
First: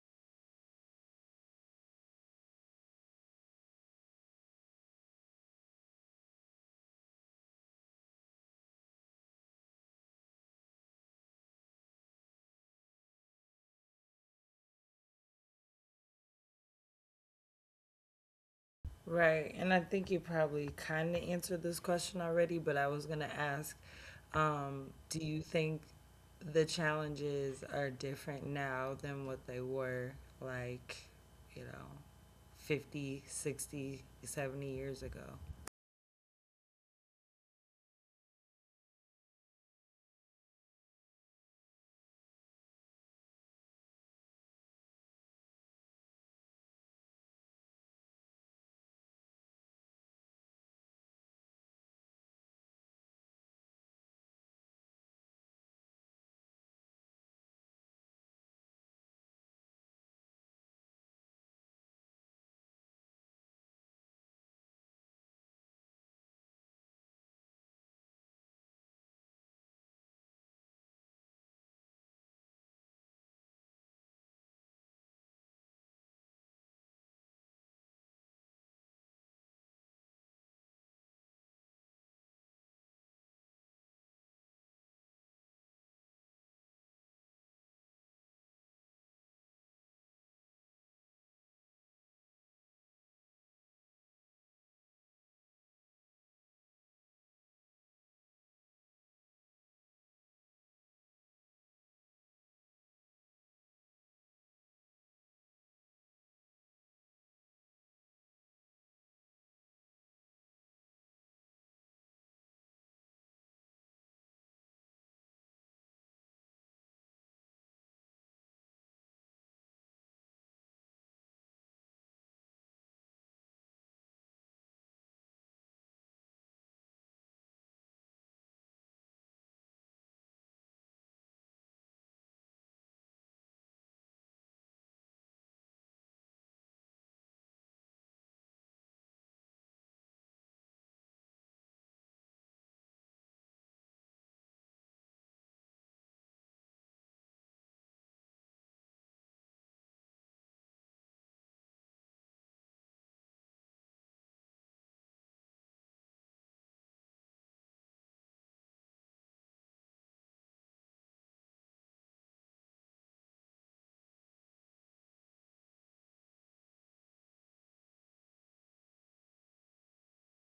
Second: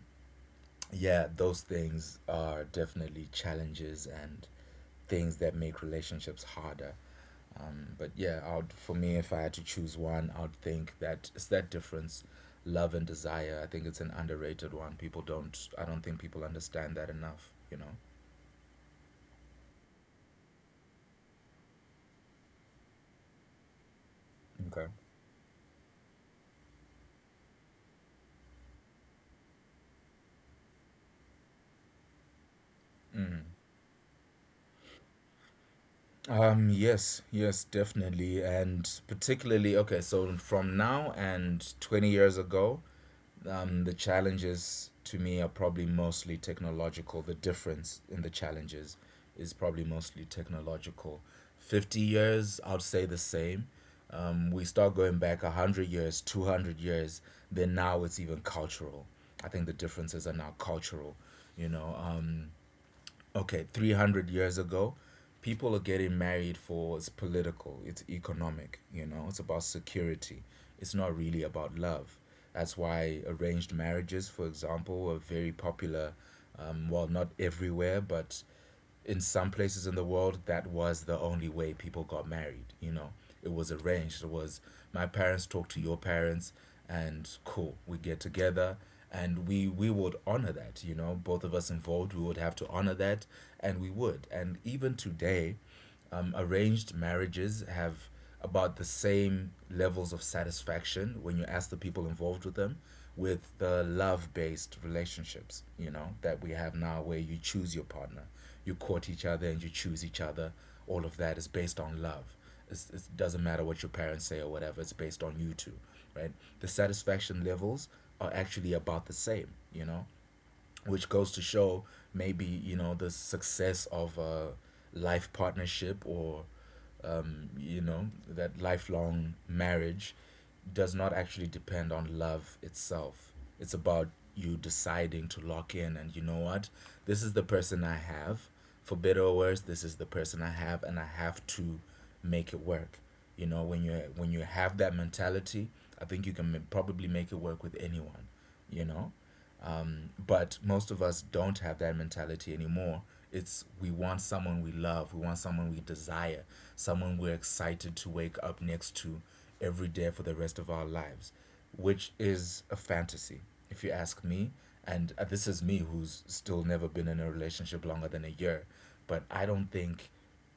S2: yeah, those things are definitely challenges and things that make relationships harder. But yeah, I'd, for me, if I had to choose one, I'd think that it's that difference, love and desire. I think it's an underrated one. People don't. I don't think people understand that enough. You know.
S1: Right, and I think you probably kind of answered this question already, but I was going to ask,
S2: Okay.
S1: do you think the challenges are different now than what they were like, you know, 50,
S2: Mm.
S1: 60, 70 years ago?
S2: Yes, yes, definitely. And particularly, okay, so from now and 20 years ago, um, the challenges to me are probably mostly technological. The difference in the challenges is probably mostly technological. 50 years, I'd say the same. We start going back 100 years, 200 years, then now it's even cultural. I think the differences are now cultural, you know. Okay, 300 years ago, people are getting married for, it's political, it's economic, you know, it's about security. It's not really about love. That's why arranged marriages, for example, are very popular. Well, not everywhere, but in some places in the world that was the only way people got married. You know, it was arranged. It was my parents talk to your parents, and cool, we get together, and we would honor that, you know, both of us involved, we would have to honor that, and we would. And even today, arranged marriages have about the same levels of satisfaction, when you ask the people involved with them, with the love based relationships, you know, that we have now, where you choose your partner, you court each other and you choose each other. All of that is based on love. It doesn't matter what your parents say or whatever, it's based on you two, right? The satisfaction levels are actually about the same, you know? Which goes to show, maybe, you know, the success of a life partnership, or, you know, that lifelong marriage does not actually depend on love itself. It's about you deciding to lock in, and, you know what, this is the person I have. For better or worse, this is the person I have, and I have to make it work. You know, when you have that mentality, I think you can probably make it work with anyone, you know. But most of us don't have that mentality anymore. It's, we want someone we love, we want someone we desire, someone we're excited to wake up next to every day for the rest of our lives, which is a fantasy, if you ask me. And this is me who's still never been in a relationship longer than a year. But I don't think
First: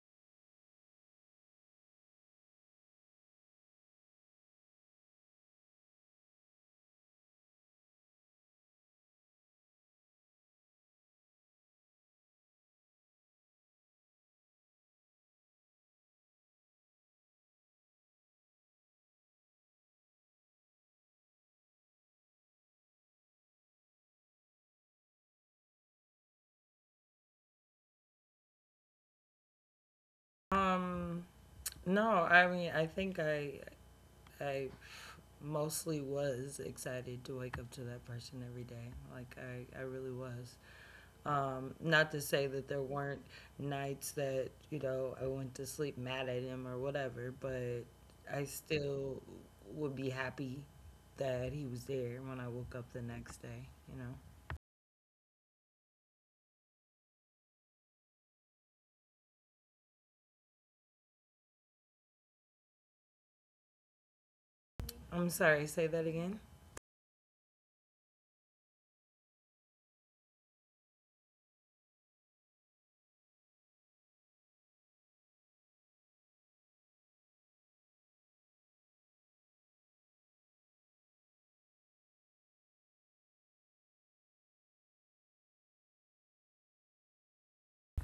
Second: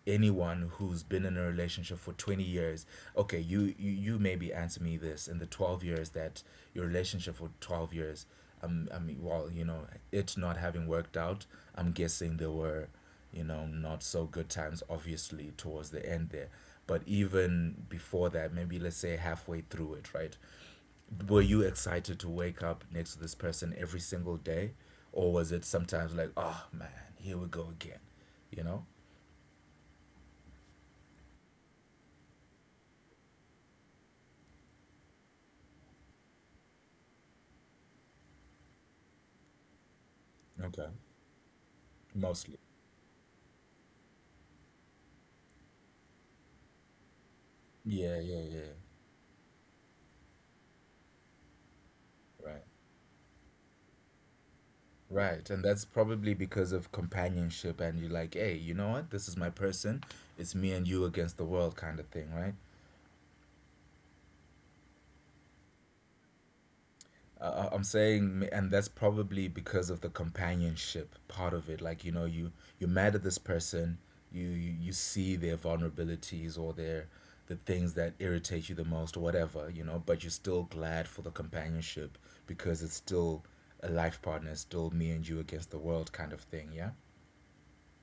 S2: anyone who's been in a relationship for 20 years, okay, you maybe answer me this. In the 12 years that your relationship for 12 years, I mean, well, you know, it not having worked out, I'm guessing there were, you know, not so good times obviously towards the end there, but even before that, maybe let's say halfway through it, right, were you excited to wake up next to this person every single day? Or was it sometimes like, oh man, here we go again, you know?
S1: Um, no, I mean, I think I mostly was excited to wake up to that person every day. Like I really was.
S2: Okay.
S1: Not to say
S2: Mostly.
S1: that there weren't nights that you know I went to sleep mad at him or whatever, but
S2: Yeah, yeah,
S1: I
S2: yeah.
S1: still would be happy that he was there when I
S2: Right.
S1: woke up the next day. You know.
S2: Right. And that's probably because of companionship, and you're like, hey, you know what? This is my person. It's me and you against the world kind of thing, right?
S1: I'm sorry. Say that again.
S2: I'm saying, and that's probably because of the companionship part of it. Like, you know, you're mad at this person, you see their vulnerabilities, or their, the things that irritate you the most or whatever, you know, but you're still glad for the companionship, because it's still a life partner, it's still me and you against the world kind of thing, yeah?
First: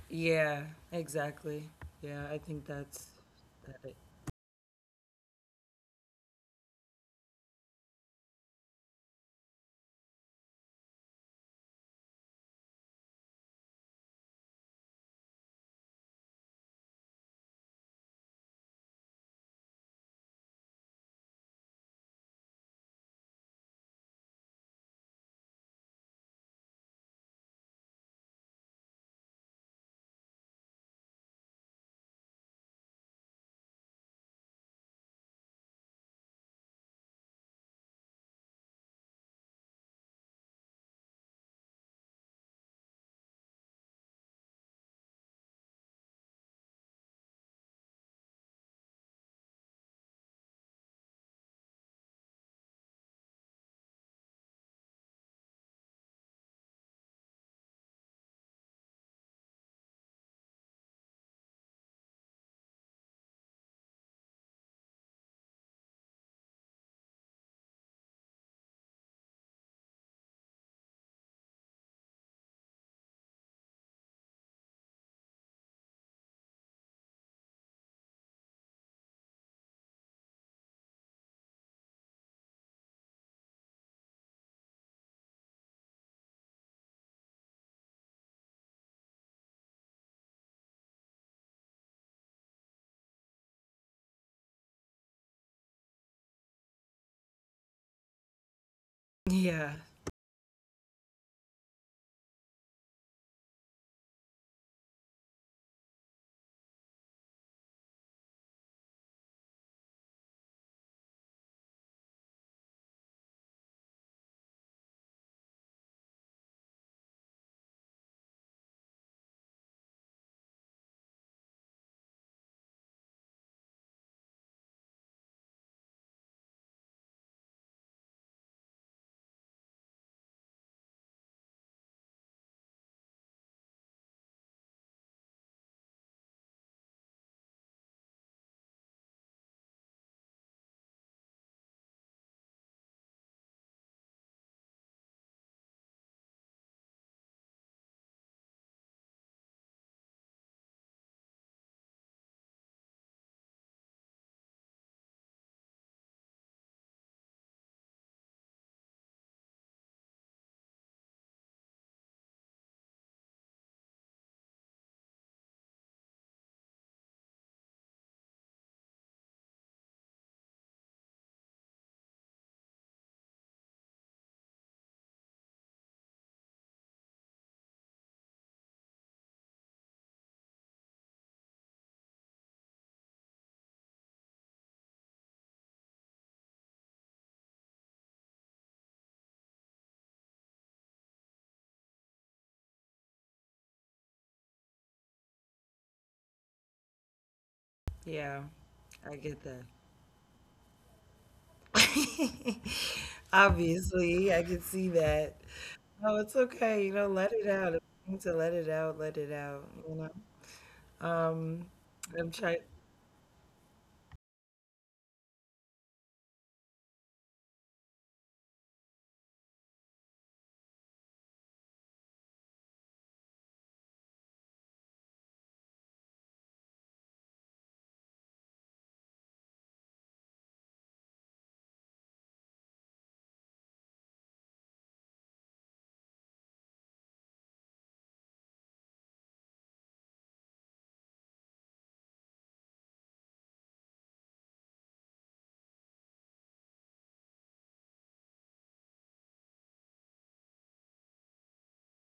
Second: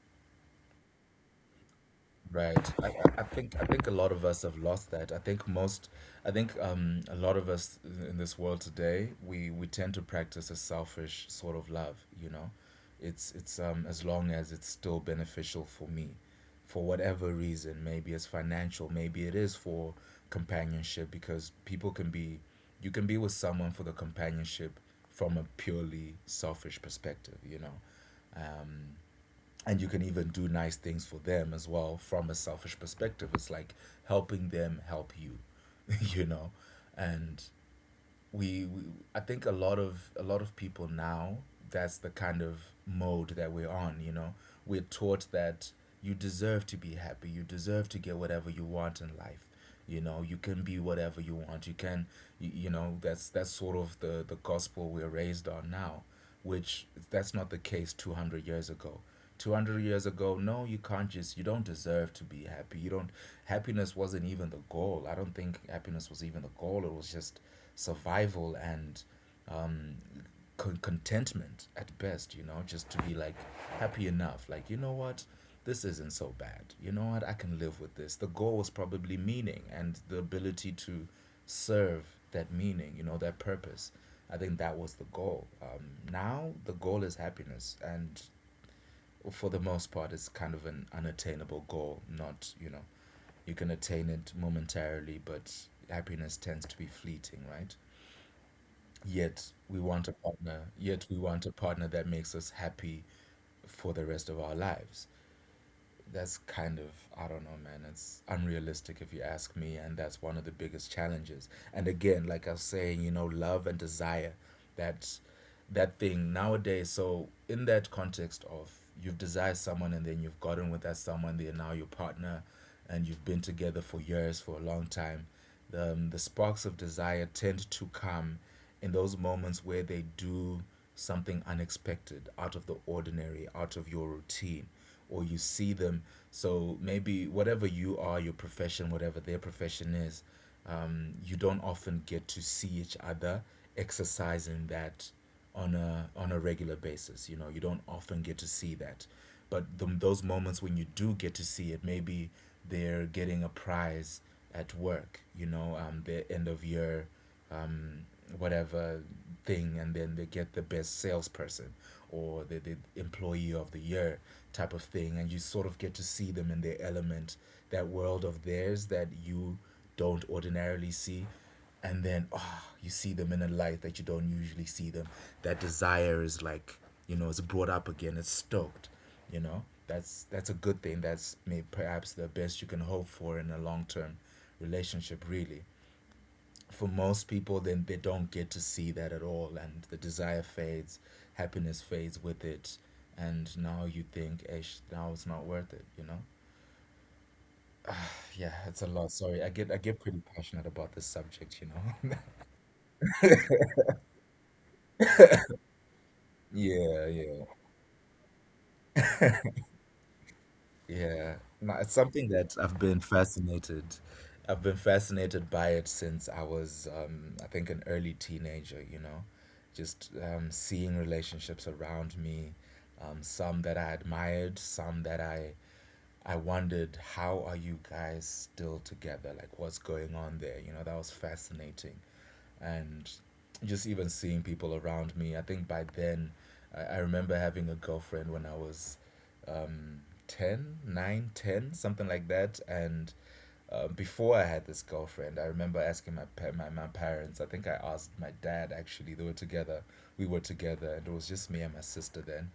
S1: Yeah. Exactly. Yeah. I think
S2: Right. I, I
S1: that's
S2: I think I
S1: that.
S2: think a
S1: It.
S2: lot of us have lost that. I think most. I think a lot of us in this world today, we tend to practice a selfish sort of love, you know. It's as long as it's still beneficial for me for whatever reason. Maybe it's financial, maybe it is for companionship because people can be, you can be with someone for the companionship from a purely selfish perspective, you know, and you can even do nice things for them as well from a selfish perspective. It's like helping them help you you know. And we I think a lot of people now, that's the kind of mode that we're on, you know. We're taught that you deserve to be happy, you deserve to get whatever you want in life. You know, you can be whatever you want. You can, that's sort of the gospel we're raised on now, which that's not the case 200 years ago. 200 years ago, no, you can't just, you don't deserve to be happy. You don't, happiness wasn't even the goal. I don't think happiness was even the goal. It was just survival and um, contentment at best, you know, just to be like happy enough. Like, you know what? This isn't so bad. You know what? I can live with this. The goal was probably meaning and the ability to serve that meaning, you know, that purpose. I think that was the goal. Now the goal is happiness, and for the most part, it's kind of an unattainable goal. Not, you know, you can attain it momentarily, but happiness tends to be fleeting, right? Yet we want
S1: Yeah.
S2: a partner. Yet we want a partner that makes us happy for the rest of our lives. That's kind of, I don't know, man. It's unrealistic if you ask me, and that's one of the biggest challenges. And again, like I was saying, you know, love and desire, that that thing nowadays. So in that context of, you've desired someone and then you've gotten with that someone, they're now your partner, and you've been together for years, for a long time. The sparks of desire tend to come in those moments where they do something unexpected, out of the ordinary, out of your routine, or you see them. So maybe whatever you are, your profession, whatever their profession is, you don't often get to see each other exercising that on a regular basis. You know, you don't often get to see that, but those moments when you do get to see it, maybe they're getting a prize at work. You know, their end of year, whatever thing, and then they get the best salesperson or the employee of the year type of thing, and you sort of get to see them in their element, that world of theirs that you don't ordinarily see. And then, oh, you see them in a light that you don't usually see them. That desire is, like, you know, it's brought up again, it's stoked, you know. That's a good thing. That's maybe perhaps the best you can hope for in a long-term relationship, really. For most people, then, they don't get to see that at all, and the desire fades, happiness fades with it, and now you think, ish, now it's not worth it, you know. Yeah, it's a
S1: Yeah.
S2: lot. Sorry, i get
S1: I
S2: i
S1: get
S2: get pretty passionate about this subject, you know.
S1: that. Obviously, I can see that. Oh, it's
S2: Yeah,
S1: okay.
S2: yeah.
S1: You know, let it out. If you need to let it out, you know?
S2: Yeah, no, it's
S1: Um,
S2: something that I've
S1: I'm
S2: been
S1: trying.
S2: fascinated. I've been fascinated by it since I was, I think, an early teenager, you know, just seeing relationships around me, some that I admired, some that I wondered, how are you guys still together? Like, what's going on there? You know, that was fascinating. And just even seeing people around me, I think by then, I remember having a girlfriend when I was um, 10, nine, ten, something like that. And before I had this girlfriend, I remember asking my, pa- my parents. I think I asked my dad actually. They were together. We were together, and it was just me and my sister then.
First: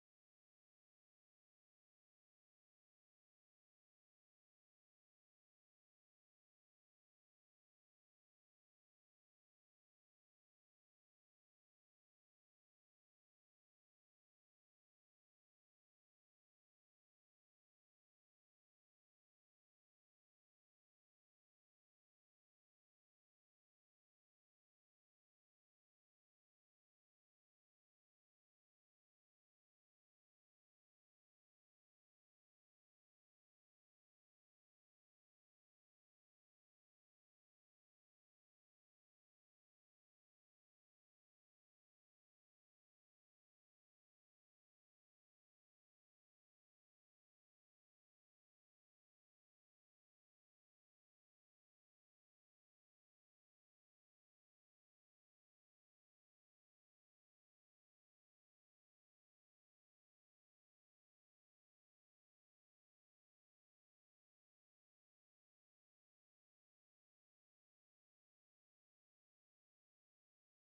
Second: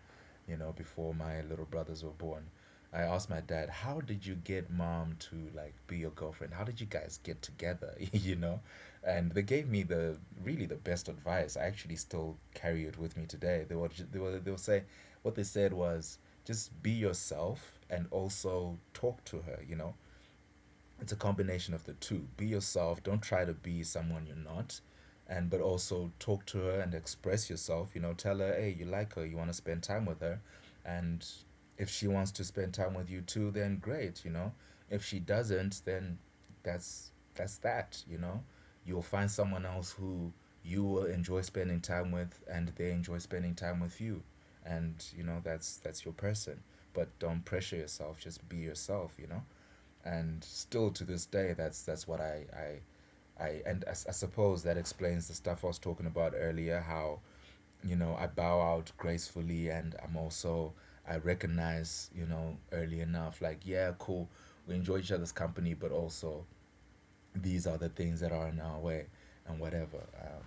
S2: You know, before my little brothers were born, I asked my dad, "How did you get mom to like be your girlfriend? How did you guys get together?" You know, and they gave me the really the best advice. I actually still carry it with me today. They were ju- they were say, What they said was just be yourself and also talk to her, you know. It's a combination of the two. Be yourself, don't try to be someone you're not, and but also talk to her and express yourself, you know. Tell her, hey, you like her, you want to spend time with her, and if she wants to spend time with you too, then great, you know. If she doesn't, then that's that, you know. You'll find someone else who you will enjoy spending time with and they enjoy spending time with you, and you know, that's your person. But don't pressure yourself, just be yourself, you know. And still to this day, that's what I and I I suppose that explains the stuff I was talking about earlier, how, you know, I bow out gracefully, and I'm also, I recognize, you know, early enough, like, yeah, cool, we enjoy each other's company, but also these are the things that are in our way and whatever.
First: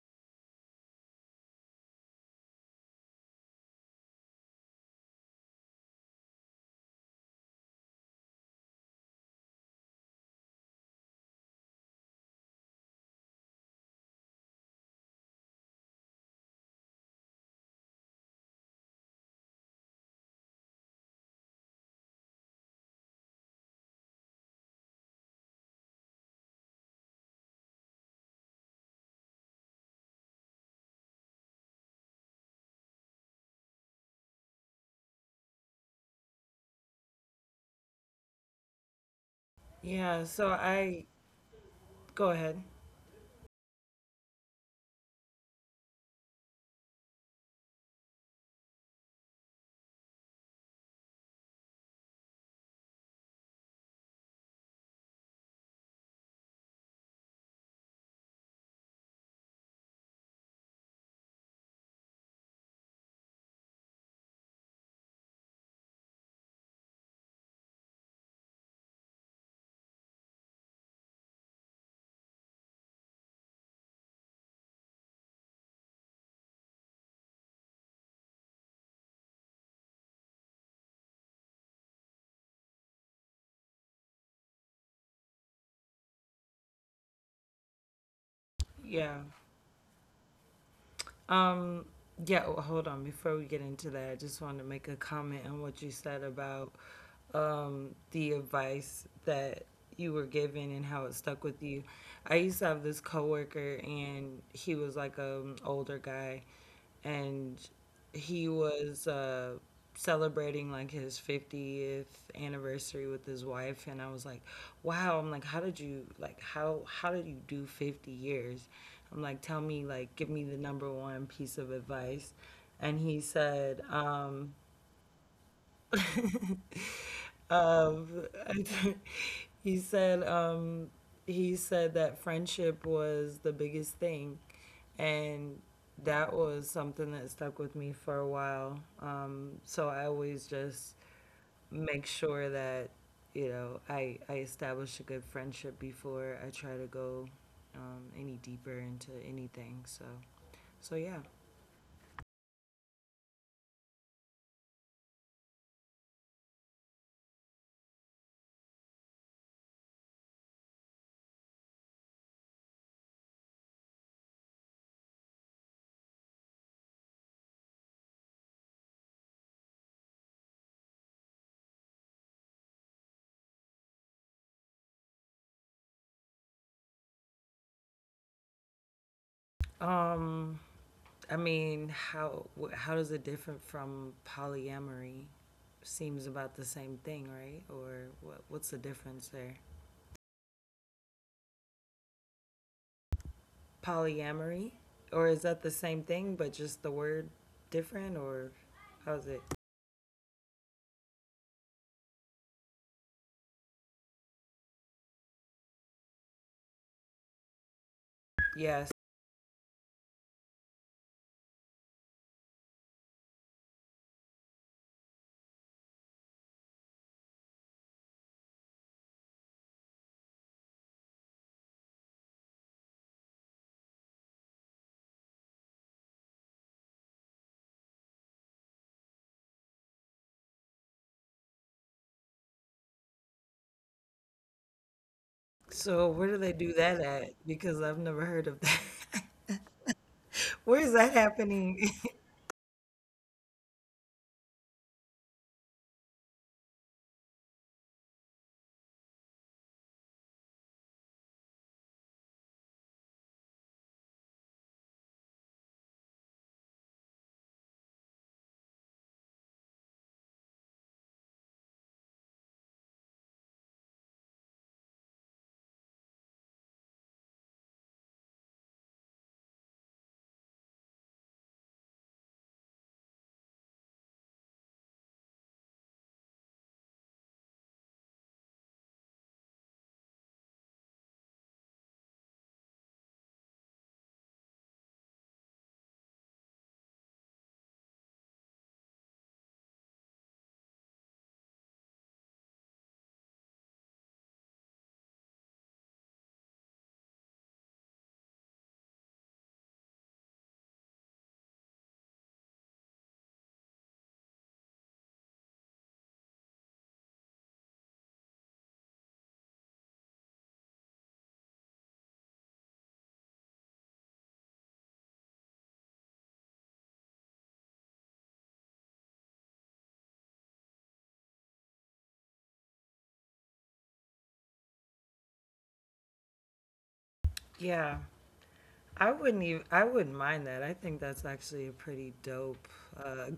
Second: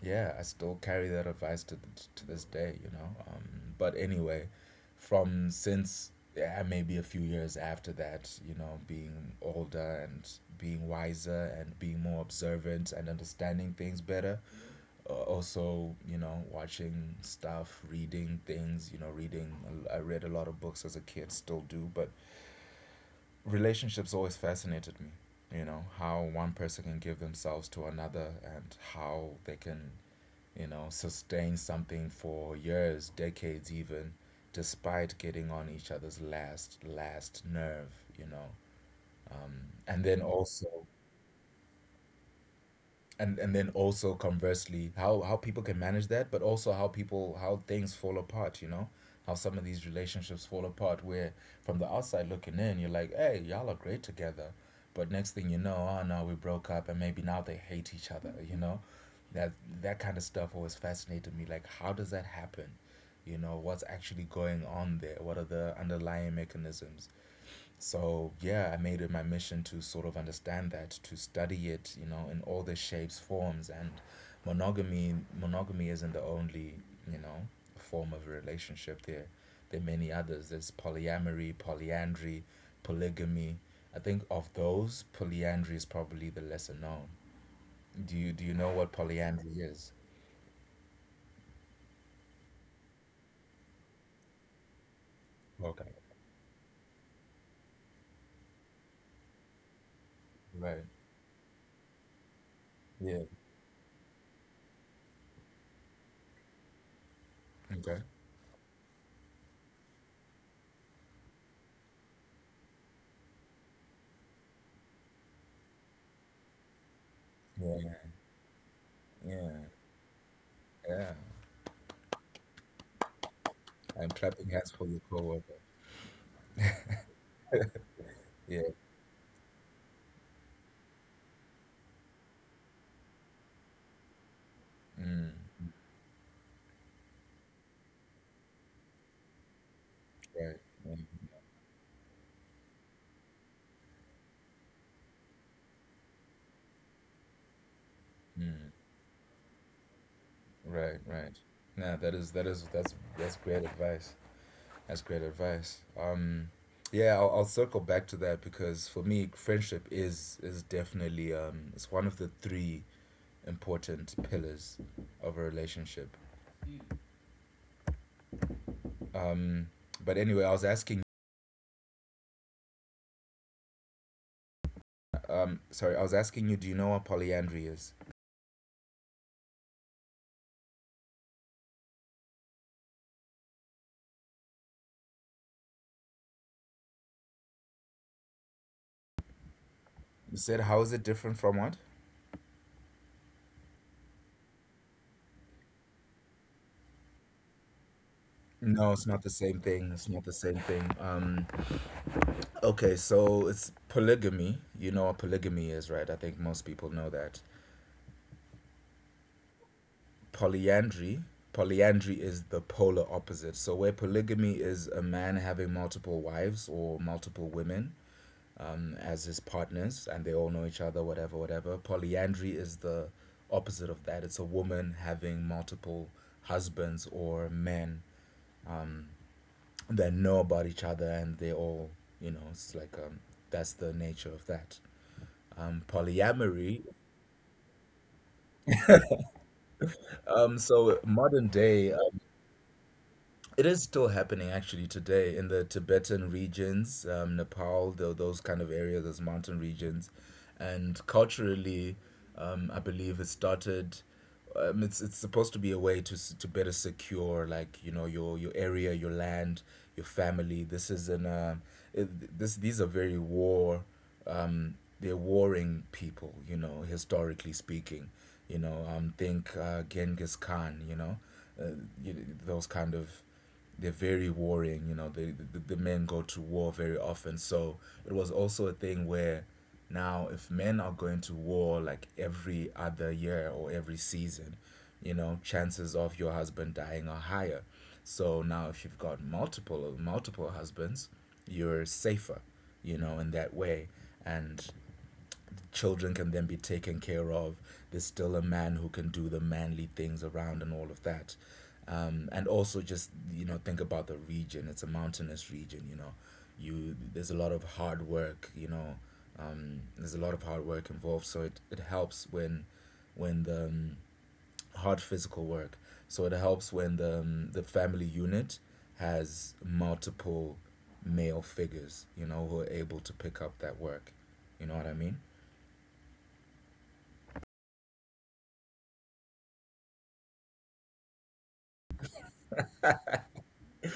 S2: Yeah, I still carry that advice to to this day, you know. But anyway, from since, yeah, maybe a few years after that, you know, being older and being wiser and being more observant and understanding things better. Also, you know, watching stuff, reading things, you know, reading. I read a lot of books as a kid, still do, but relationships always fascinated me, you know, how one person can give themselves to another and how they can, you know, sustain something for years, decades even, despite getting on each other's last nerve, you know. And
S1: Yeah,
S2: then
S1: so
S2: also,
S1: I Go ahead.
S2: and then also conversely, how people can manage that, but also how people, how things fall apart, you know. How some of these relationships fall apart where from the outside looking in you're like, hey, y'all are great together, but next thing you know, oh no, we broke up, and maybe now they hate each other, you know. That, that kind of stuff always fascinated me. Like, how does that happen, you know? What's actually going on there? What are the underlying mechanisms? So yeah, I made it my mission to sort of understand that, to study it, you know, in all the shapes, forms, and monogamy. Monogamy isn't the only, you know, form of a relationship. There are many others. There's polyamory, polyandry, polygamy. I think of those, polyandry is probably the lesser known. Do you know what polyandry is?
S1: Yeah. Um, yeah, oh, hold on. Before we get into that, I just wanted to
S2: Okay,
S1: make a comment on what you said about the advice that
S2: right.
S1: you were given and how it stuck with you.
S2: Yeah.
S1: I used to have this coworker, and he was like an older guy
S2: Okay.
S1: and he was celebrating like his 50th anniversary with his wife, and I was like, wow, I'm like, how did you like,
S2: Yeah.
S1: how did you do 50
S2: Yeah.
S1: years? I'm like, tell me,
S2: Yeah.
S1: like, give me the number one piece of advice. And
S2: I'm
S1: he
S2: clapping hands
S1: said,
S2: for your coworker. Yeah.
S1: um, I- he said um, he said that friendship was the biggest thing,
S2: Mm.
S1: and that was something that stuck with me for a while.
S2: Right.
S1: So I always just make sure that you know I establish a good friendship before I try to go
S2: Mhm.
S1: any deeper into anything.
S2: Right,
S1: So
S2: right.
S1: so
S2: Nah,
S1: yeah.
S2: that is that's great advice. That's great advice. Yeah, I'll circle back to that because for me, friendship is definitely it's one of the three important pillars of a relationship. Um, but anyway, I was asking sorry, I was asking you, do you know what polyandry is?
S1: Um, I mean, how does it different from polyamory? Seems about the same thing, right? Or what what's the difference
S2: You
S1: there?
S2: said how is it different from what?
S1: Polyamory, or is that the same thing but just the word
S2: No,
S1: different,
S2: it's not the
S1: or
S2: same thing. It's
S1: how's
S2: not
S1: it?
S2: the same thing. Okay, so it's polygamy. You know what polygamy is, right? I think most people know that.
S1: Yes.
S2: Polyandry, polyandry is the polar opposite. So where polygamy is a man having multiple wives or multiple women, mm, as his partners and they all know each other, whatever, whatever. Polyandry is the opposite of that. It's a woman having multiple husbands or men that know about each other, and they all, you know, it's like that's the nature of that. Polyamory.
S1: So where do they do that at? Because I've never heard of that.
S2: So modern
S1: Where is that
S2: day,
S1: happening?
S2: it is still happening actually today in the Tibetan regions, Nepal, those kind of areas, those mountain regions, and culturally, I believe it started. It's supposed to be a way to to better secure, like, you know, your area, your land, your family. This is an it, this, these are very war. They're warring people, you know, historically speaking. You know, think Genghis Khan. You know, uh, you, those kind of, they're very warring. You know, the the men go to war very often. So it was also a thing where now if men are going to war like every other year or every season, you know, chances of your husband dying are higher. So now if you've got multiple husbands, you're safer, you know, in that way. And children can then be taken care of. There's still a man who can do the manly things around and all of that. And also just think about the region. It's a mountainous region. You know, you there's a lot of hard work. There's a lot of hard work involved. So it helps when the hard physical work. So it helps when the family unit has multiple male figures. You know, who are able to pick up that work. You know what I mean?
S1: Yeah. I wouldn't even, I wouldn't mind that. I think that's actually a pretty dope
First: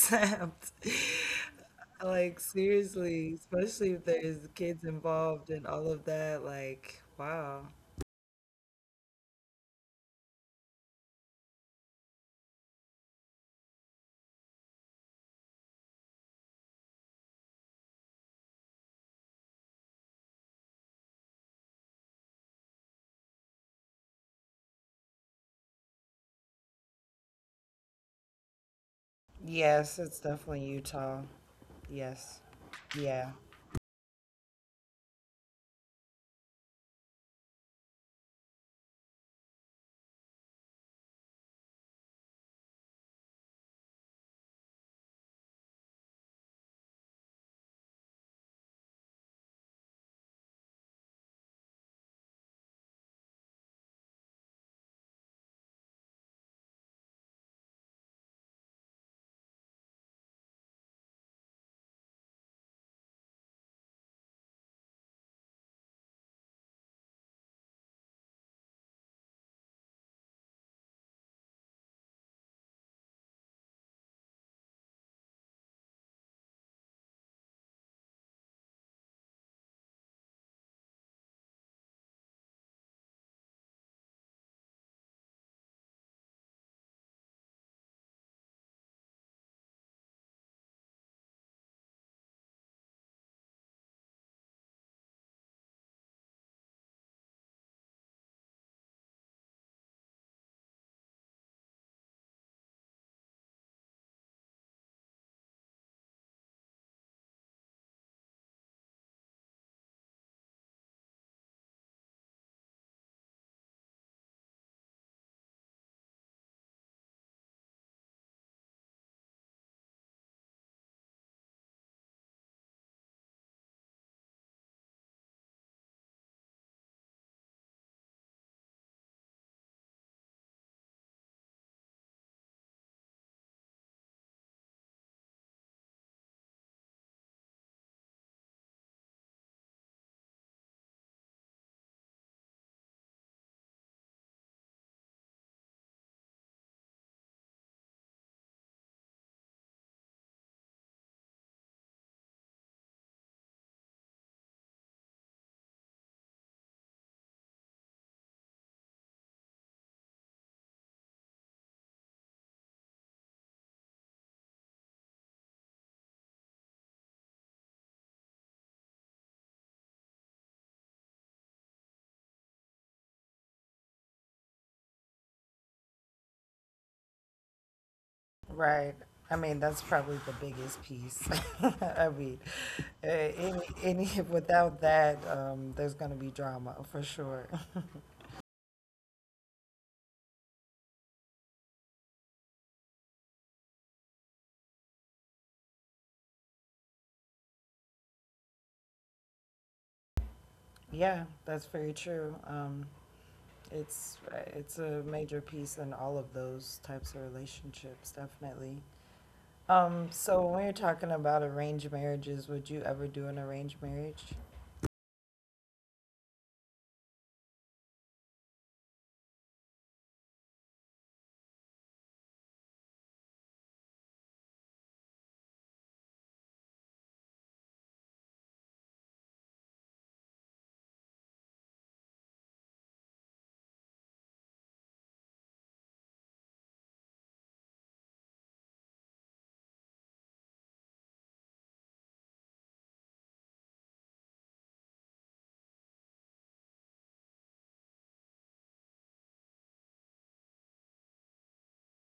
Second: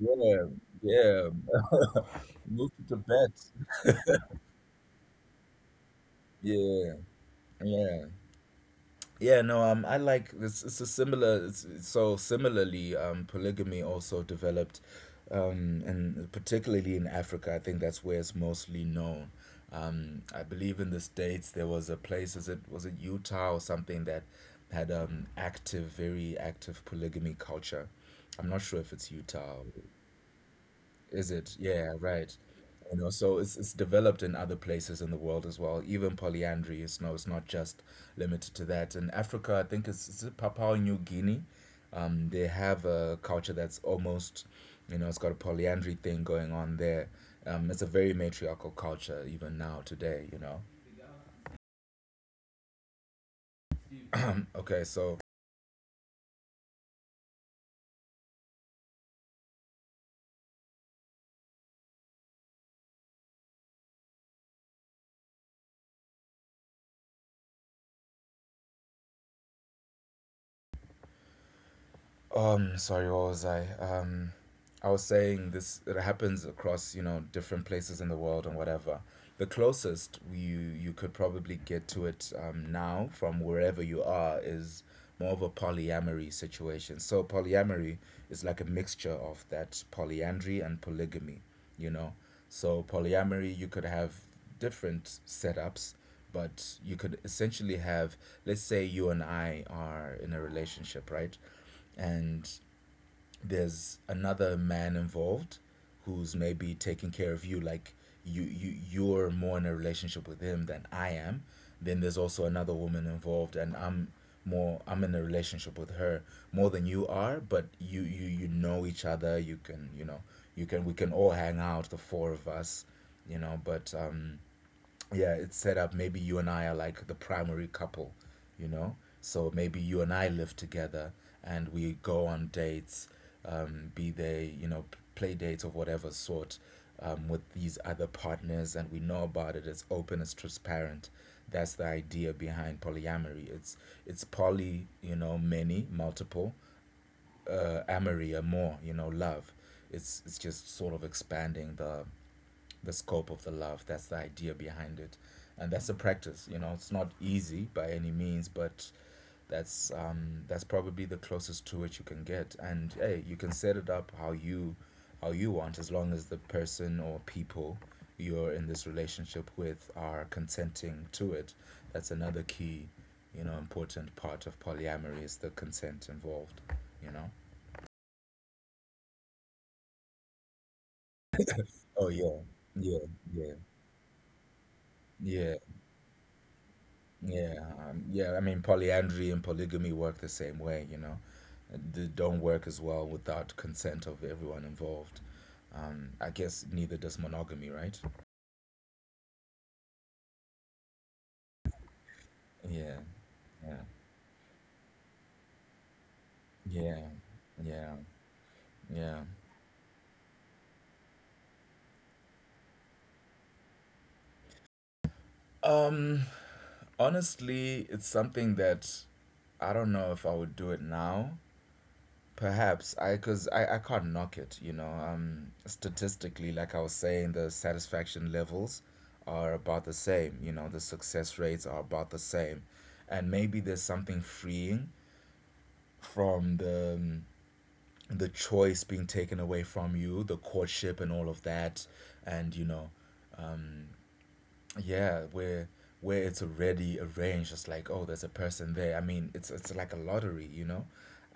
S2: Yeah, yeah.
S1: Like
S2: Move to Tibet.
S1: seriously, especially if there's kids involved and all of that,
S2: Yeah,
S1: like wow.
S2: yeah, yeah. No, I like it's a similar. It's so similarly, polygamy also developed, and particularly in Africa, I think that's where it's mostly known. I believe in the States there was a place, is it was it Utah or something that had active, very active polygamy culture. I'm not sure if it's
S1: Yes, it's
S2: Utah.
S1: definitely Utah.
S2: Is it?
S1: Yes.
S2: Yeah, right.
S1: Yeah.
S2: You know, so it's developed in other places in the world as well. Even polyandry is no, it's not just limited to that. In Africa, I think it's Papua New Guinea. They have a culture that's almost, you know, it's got a polyandry thing going on there. It's a very matriarchal culture even now today, you know. Okay, so sorry, what was I? I was saying this. It happens across different places in the world and whatever. The closest you could probably get to it now from wherever you are is more of a polyamory situation. So polyamory is like a mixture of that polyandry and polygamy. You know, so polyamory you could have different setups but you could essentially have let's say you and I are in a relationship, right? And there's another man involved who's maybe taking care of you like you're more in a relationship with him than I am. Then there's also another woman involved and I'm in a relationship with her more than you are, but you know each other. You can, you know, you can we can all hang out, the four of us, you know. But, yeah, it's set up. Maybe you and I are like the primary couple, you know? So maybe you and I live together and we go on dates, be they, you know, play dates of whatever sort, with these other partners, and we know about it. It's open, it's transparent. That's the idea behind polyamory. It's poly, you know, many, multiple, amory, or more, you know, love. It's just sort of expanding the scope of the love. That's the idea behind it, and that's the practice. You know, it's not easy by any means, but that's probably the closest to it you can get. And hey, you can set it up how you want, as long as the person or people you're in this relationship with are consenting to it. That's another key, you know, important part of polyamory is the consent involved. You know.
S1: Right. I mean, that's probably the biggest piece. I mean,
S2: Oh yeah, yeah,
S1: any
S2: yeah,
S1: without that, there's going to
S2: yeah.
S1: be drama for sure.
S2: Yeah, yeah. I mean, polyandry and polygamy work the same way, you know. They don't work as well without consent of everyone involved. I guess neither does monogamy, right?
S1: Yeah, that's very true.
S2: Yeah, yeah,
S1: It's a major piece in all of those types of
S2: yeah,
S1: relationships,
S2: yeah,
S1: definitely.
S2: yeah.
S1: So when you're talking about arranged marriages, would you ever do an arranged marriage?
S2: Um, honestly, it's something that I don't know if I would do it now. Perhaps, because I can't knock it, you know. Statistically, like I was saying, the satisfaction levels are about the same, you know, the success rates are about the same. And maybe there's something freeing from the choice being taken away from you, the courtship and all of that, and you know, yeah, where it's already arranged, it's like oh there's a person there. I mean it's like a lottery, you know.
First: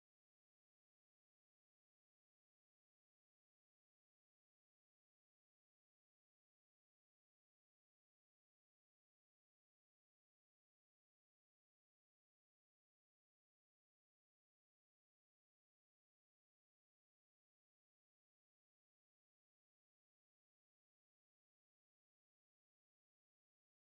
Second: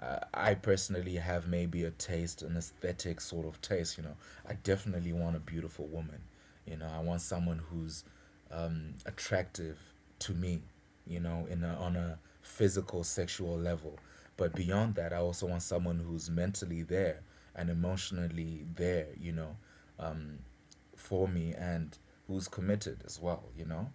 S2: I personally have maybe a taste, an aesthetic sort of taste, you know. I definitely want a beautiful woman, you know. I want someone who's attractive to me, you know, on a physical sexual level. But beyond that, I also want someone who's mentally there and emotionally there, you know, um for me, and who's committed as well, you know?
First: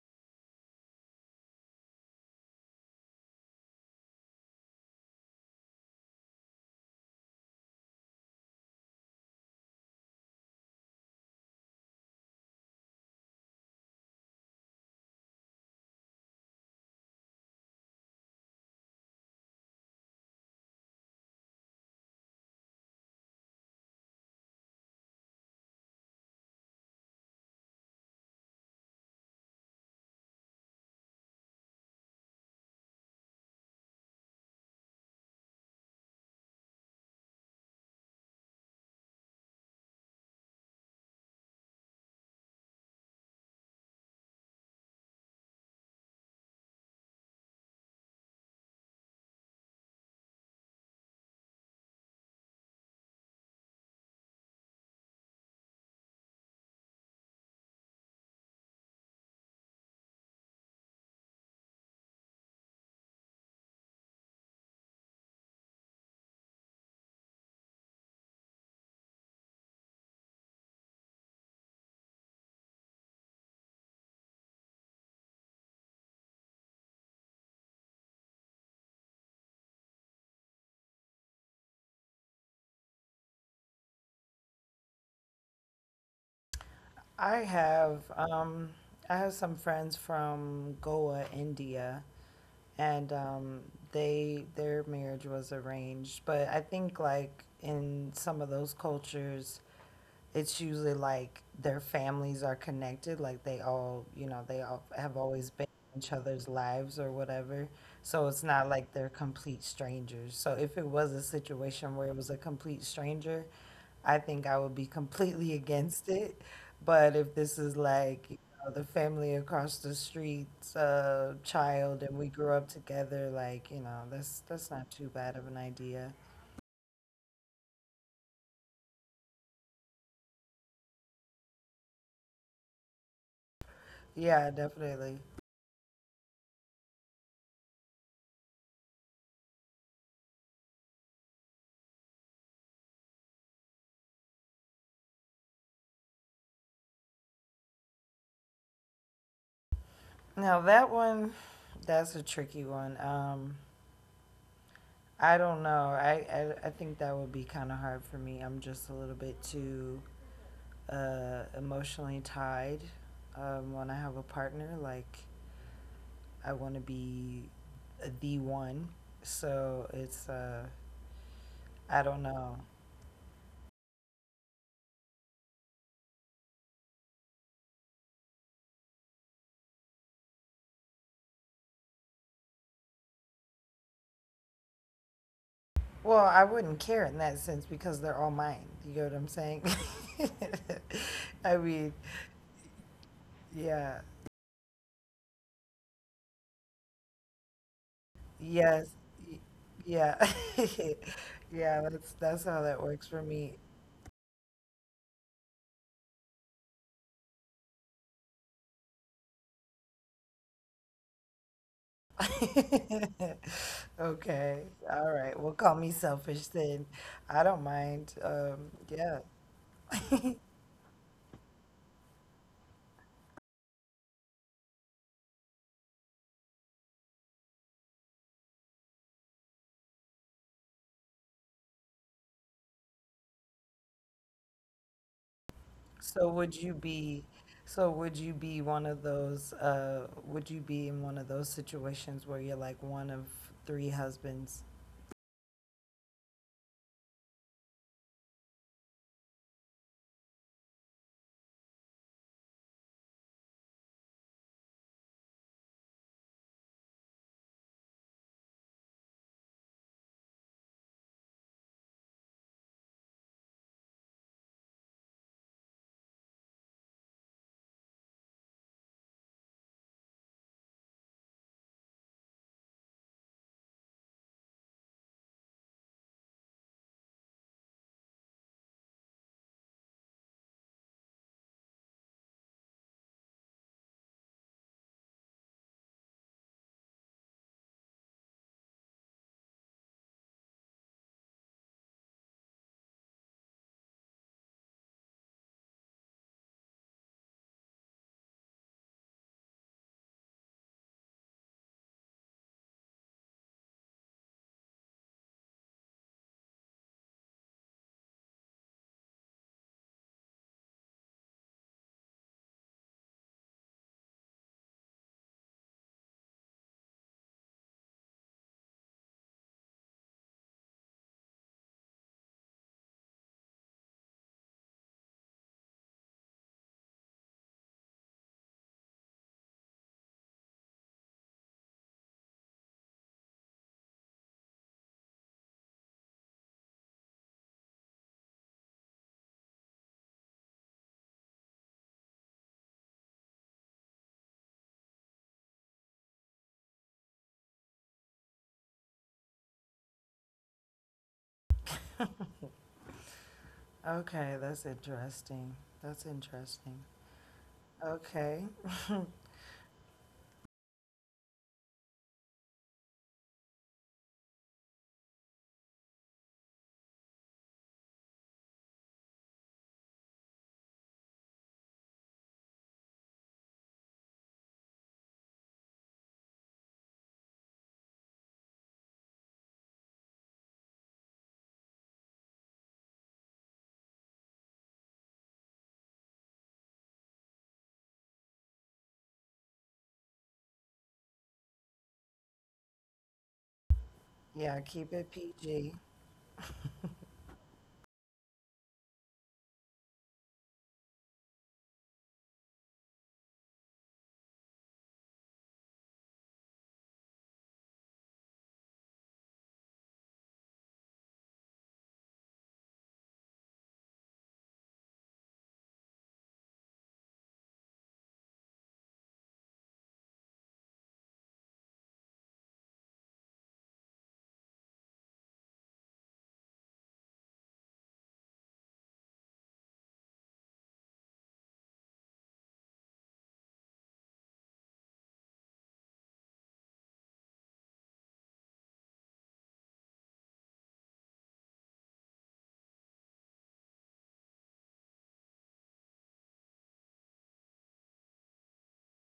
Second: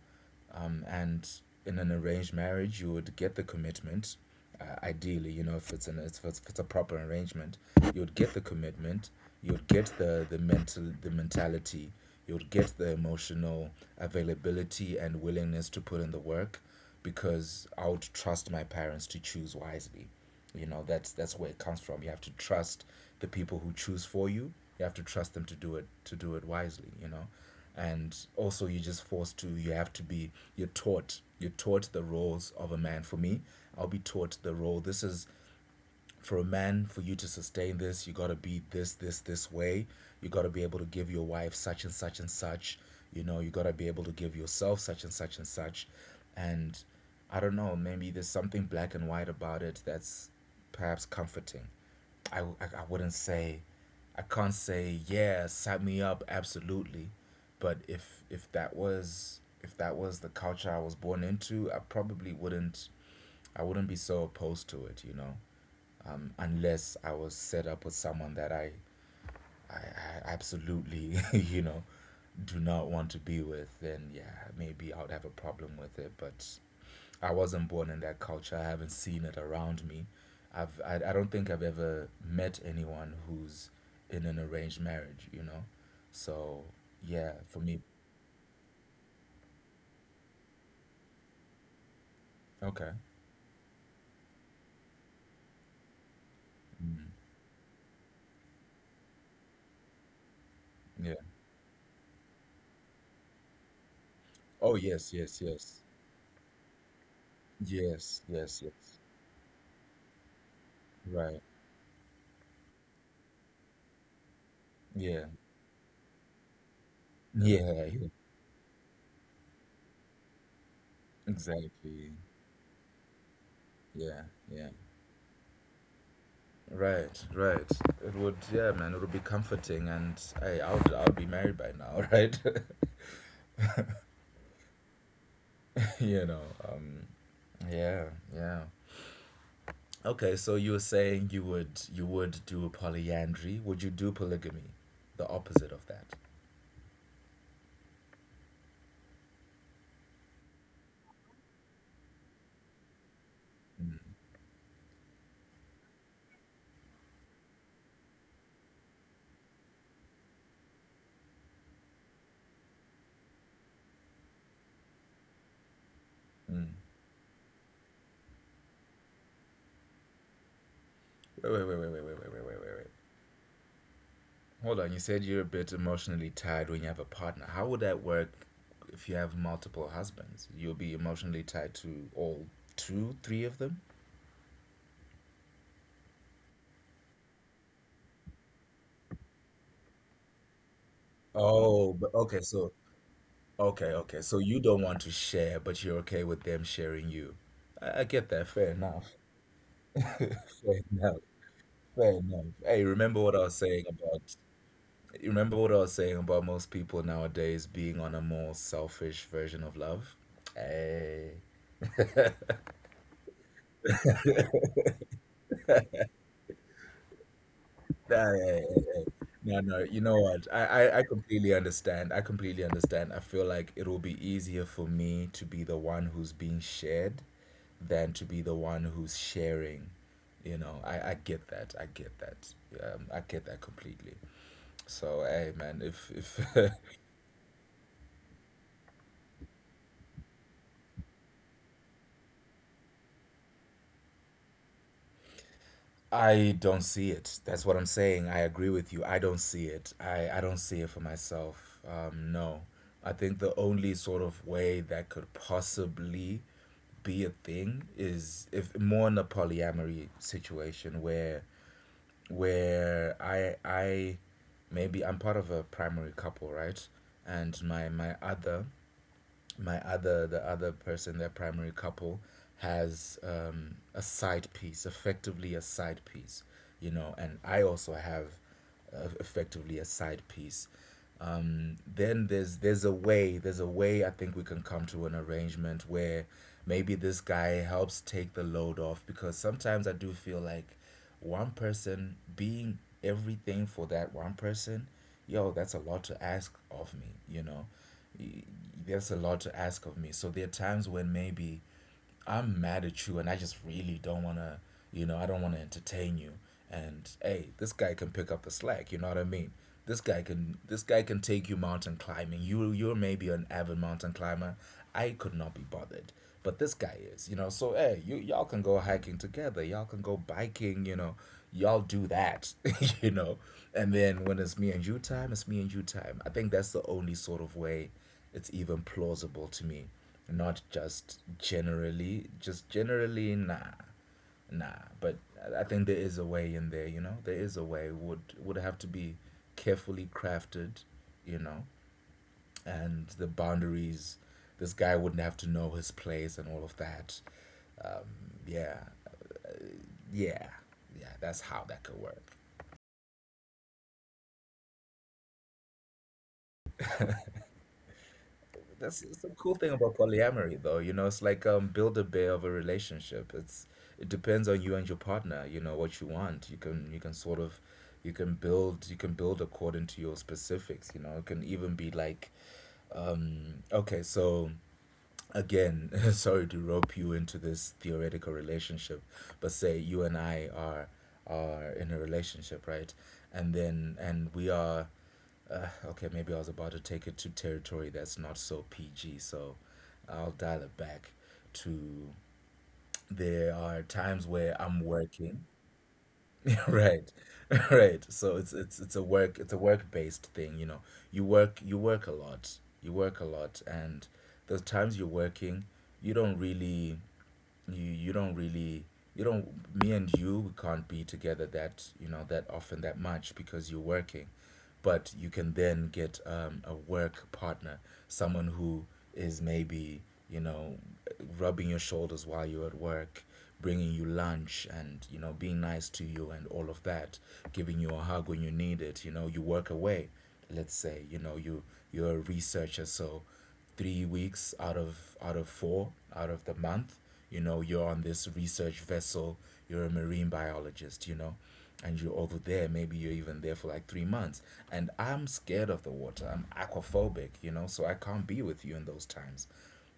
S2: And in an arranged marriage, you would get the commitment. Ideally, you know, if it's an if it's a proper arrangement, you would get the commitment, you would get the mental the mentality, you would get the emotional availability and willingness to put in the work, because I would trust my parents to choose wisely. You know, that's where it comes from. You have to trust the people who choose for you. You have to trust them to do it wisely, you know. And also you're just forced to you have to be you're taught. You're taught the roles of a man. For me, I'll be taught the role. This is for a man, for you to sustain this, you got to be this, this, this way. You got to be able to give your wife such and such and such. You know, you got to be able to give yourself such and such and such. And I don't know, maybe there's something black and white about it that's perhaps comforting. I, I, I wouldn't say, I can't say, yeah, sign me up, absolutely. But if that was the culture I was born into, I wouldn't be so opposed to it, you know, unless I was set up with someone that I absolutely, you know, do not want to be with, then yeah, maybe I would have a problem with it. But I wasn't born in that culture. I haven't seen it around me. I don't think I've ever met anyone who's in an arranged marriage, you know? So
S1: I
S2: yeah, for me,
S1: have, um, I have some friends from Goa, India,
S2: okay.
S1: and they their marriage was arranged. But I think
S2: Mm,
S1: like in some of those cultures, it's usually
S2: yeah.
S1: like their families are connected, like they all, you know, they
S2: Oh
S1: all have
S2: yes, yes,
S1: always been
S2: yes.
S1: in each other's lives or whatever, so
S2: Yes,
S1: it's
S2: yes,
S1: not like
S2: yes.
S1: they're complete strangers. So if it was a
S2: Right.
S1: situation where it was a complete stranger, I think I would be
S2: Yeah.
S1: completely against it. But if this is
S2: Yeah, yeah.
S1: like you know, the family across the street's child
S2: Exactly.
S1: and we grew up together, like, you know,
S2: Yeah,
S1: that's
S2: yeah.
S1: not too bad of an idea.
S2: Right, right. It would, yeah, man. It would be comforting, and hey, I'll be married by now, right?
S1: Yeah, definitely.
S2: you know. Um. Yeah, yeah. Okay, so you were saying you would do polyandry. Would you do polygamy? The opposite of that.
S1: Now that one, that's a tricky one.
S2: Mm.
S1: I don't know. I think that would be kind of hard for me. I'm just a little bit too emotionally tied. When I have a partner, like
S2: Mm.
S1: I want to be the one. So it's
S2: Wait, wait, wait, wait, wait, wait, wait, wait, wait,
S1: I don't
S2: wait, wait.
S1: know.
S2: Hold on. You said you're a bit emotionally tied when you have a partner. How would that work if you have multiple husbands? You'll be emotionally tied to all two, three of them.
S1: Well, I wouldn't care in that sense because they're all mine. You know what I'm saying? I
S2: Oh, but
S1: mean,
S2: okay, so okay,
S1: yeah.
S2: okay. So you don't want to share, but you're okay with them sharing you. I get that. Fair
S1: Yes.
S2: enough.
S1: y- Yeah.
S2: Fair enough.
S1: Yeah,
S2: Fair
S1: that's
S2: enough.
S1: how that
S2: Hey,
S1: works for
S2: remember what I
S1: me.
S2: was saying about you remember what I was saying about most people nowadays being on a more selfish version of love? Hey.
S1: Okay. All right. Well, call me selfish then. I don't
S2: Hey,
S1: mind.
S2: hey, hey, hey.
S1: Yeah.
S2: No, no, you know what? I completely understand. I completely understand. I feel like it will be easier for me to be the one who's being shared than to be the one who's sharing. You know, I get that. I get that. I get that completely. So, hey, man, if
S1: So would
S2: if
S1: you be, one of those would you be in one of those situations where you're like one of three husbands?
S2: I don't see it. That's what I'm saying. I agree with you. I don't see it. I don't see it for myself. No. I think the only sort of way that could possibly be a thing is if more in a polyamory situation where I maybe I'm part of a primary couple, right? And my other the other person, their primary couple, has a side piece, effectively a side piece, you know, and I also have effectively a side piece. Then there's a way I think we can come to an arrangement where maybe this guy helps take the load off, because sometimes I do feel like one person being everything for that one person, yo, that's a lot to ask of me, you know. There's a lot to ask of me. So there are times when maybe I'm mad at you and I just really don't want to, you know, I don't want to entertain you. And hey, this guy can pick up the slack, you know what I mean? This guy can take you mountain climbing. You you're maybe an avid mountain climber. I could not be bothered. But this guy is, you know. So hey, you y'all can go hiking together. Y'all can go biking, you know. Y'all do that, you know. And then when it's me and you time, it's me and you time. I think that's the only sort of way it's even plausible to me. Not just generally, just generally, nah, nah. But I think there is a way in there, you know. There is a way. Would have to be carefully crafted, you know, and the boundaries. This guy wouldn't have to know his place and all of that. Um, yeah, yeah, yeah. That's how that could work.
S1: Okay, that's interesting. That's interesting.
S2: That's
S1: Okay.
S2: the cool thing about polyamory, though. You know, it's like build a bear of a relationship. It depends on you and your partner. You know what you want. You can sort of, you can build according to your specifics. You know, it can even be like, okay, so again, sorry to rope you into this theoretical relationship, but say you and I are in a relationship, right? And we are okay, maybe I was about to take it to territory that's not so PG, so I'll dial it back to there are times where I'm
S1: Yeah,
S2: working.
S1: keep it PG.
S2: Right. Right. So it's a work-based thing, you know. You work a lot. You work a lot and the times you're working, you don't really you don't really you don't me and you we can't be together that, you know, that often that much because you're working, but you can then get a work partner, someone who is maybe, you know, rubbing your shoulders while you're at work, bringing you lunch and, you know, being nice to you and all of that, giving you a hug when you need it. You know, you work away, let's say, you're a researcher, so 3 weeks out of four out of the month, you know, you're on this research vessel, you're a marine biologist, you know, and you're over there, maybe you're even there for like 3 months, and I'm scared of the water, I'm aquaphobic, you know, so I can't be with you in those times.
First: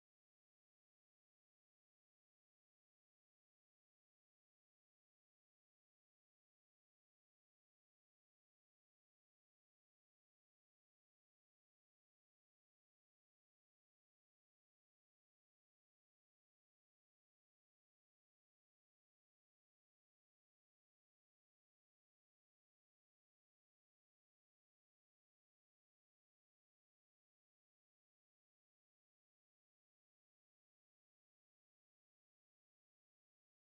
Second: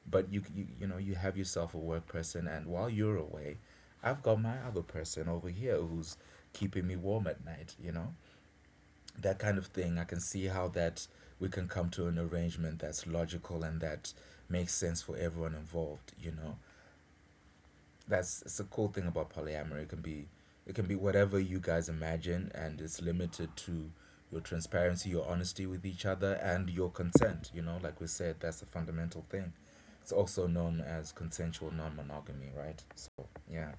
S2: But you know, you have yourself a work person, and while you're away, I've got my other person over here who's keeping me warm at night, you know. That kind of thing, I can see how that we can come to an arrangement that's logical and that makes sense for everyone involved, you know. That's it's a cool thing about polyamory. It can be whatever you guys imagine, and it's limited to your transparency, your honesty with each other, and your consent. You know, like we said, that's a fundamental thing. It's also known as consensual non-monogamy, right? So yeah.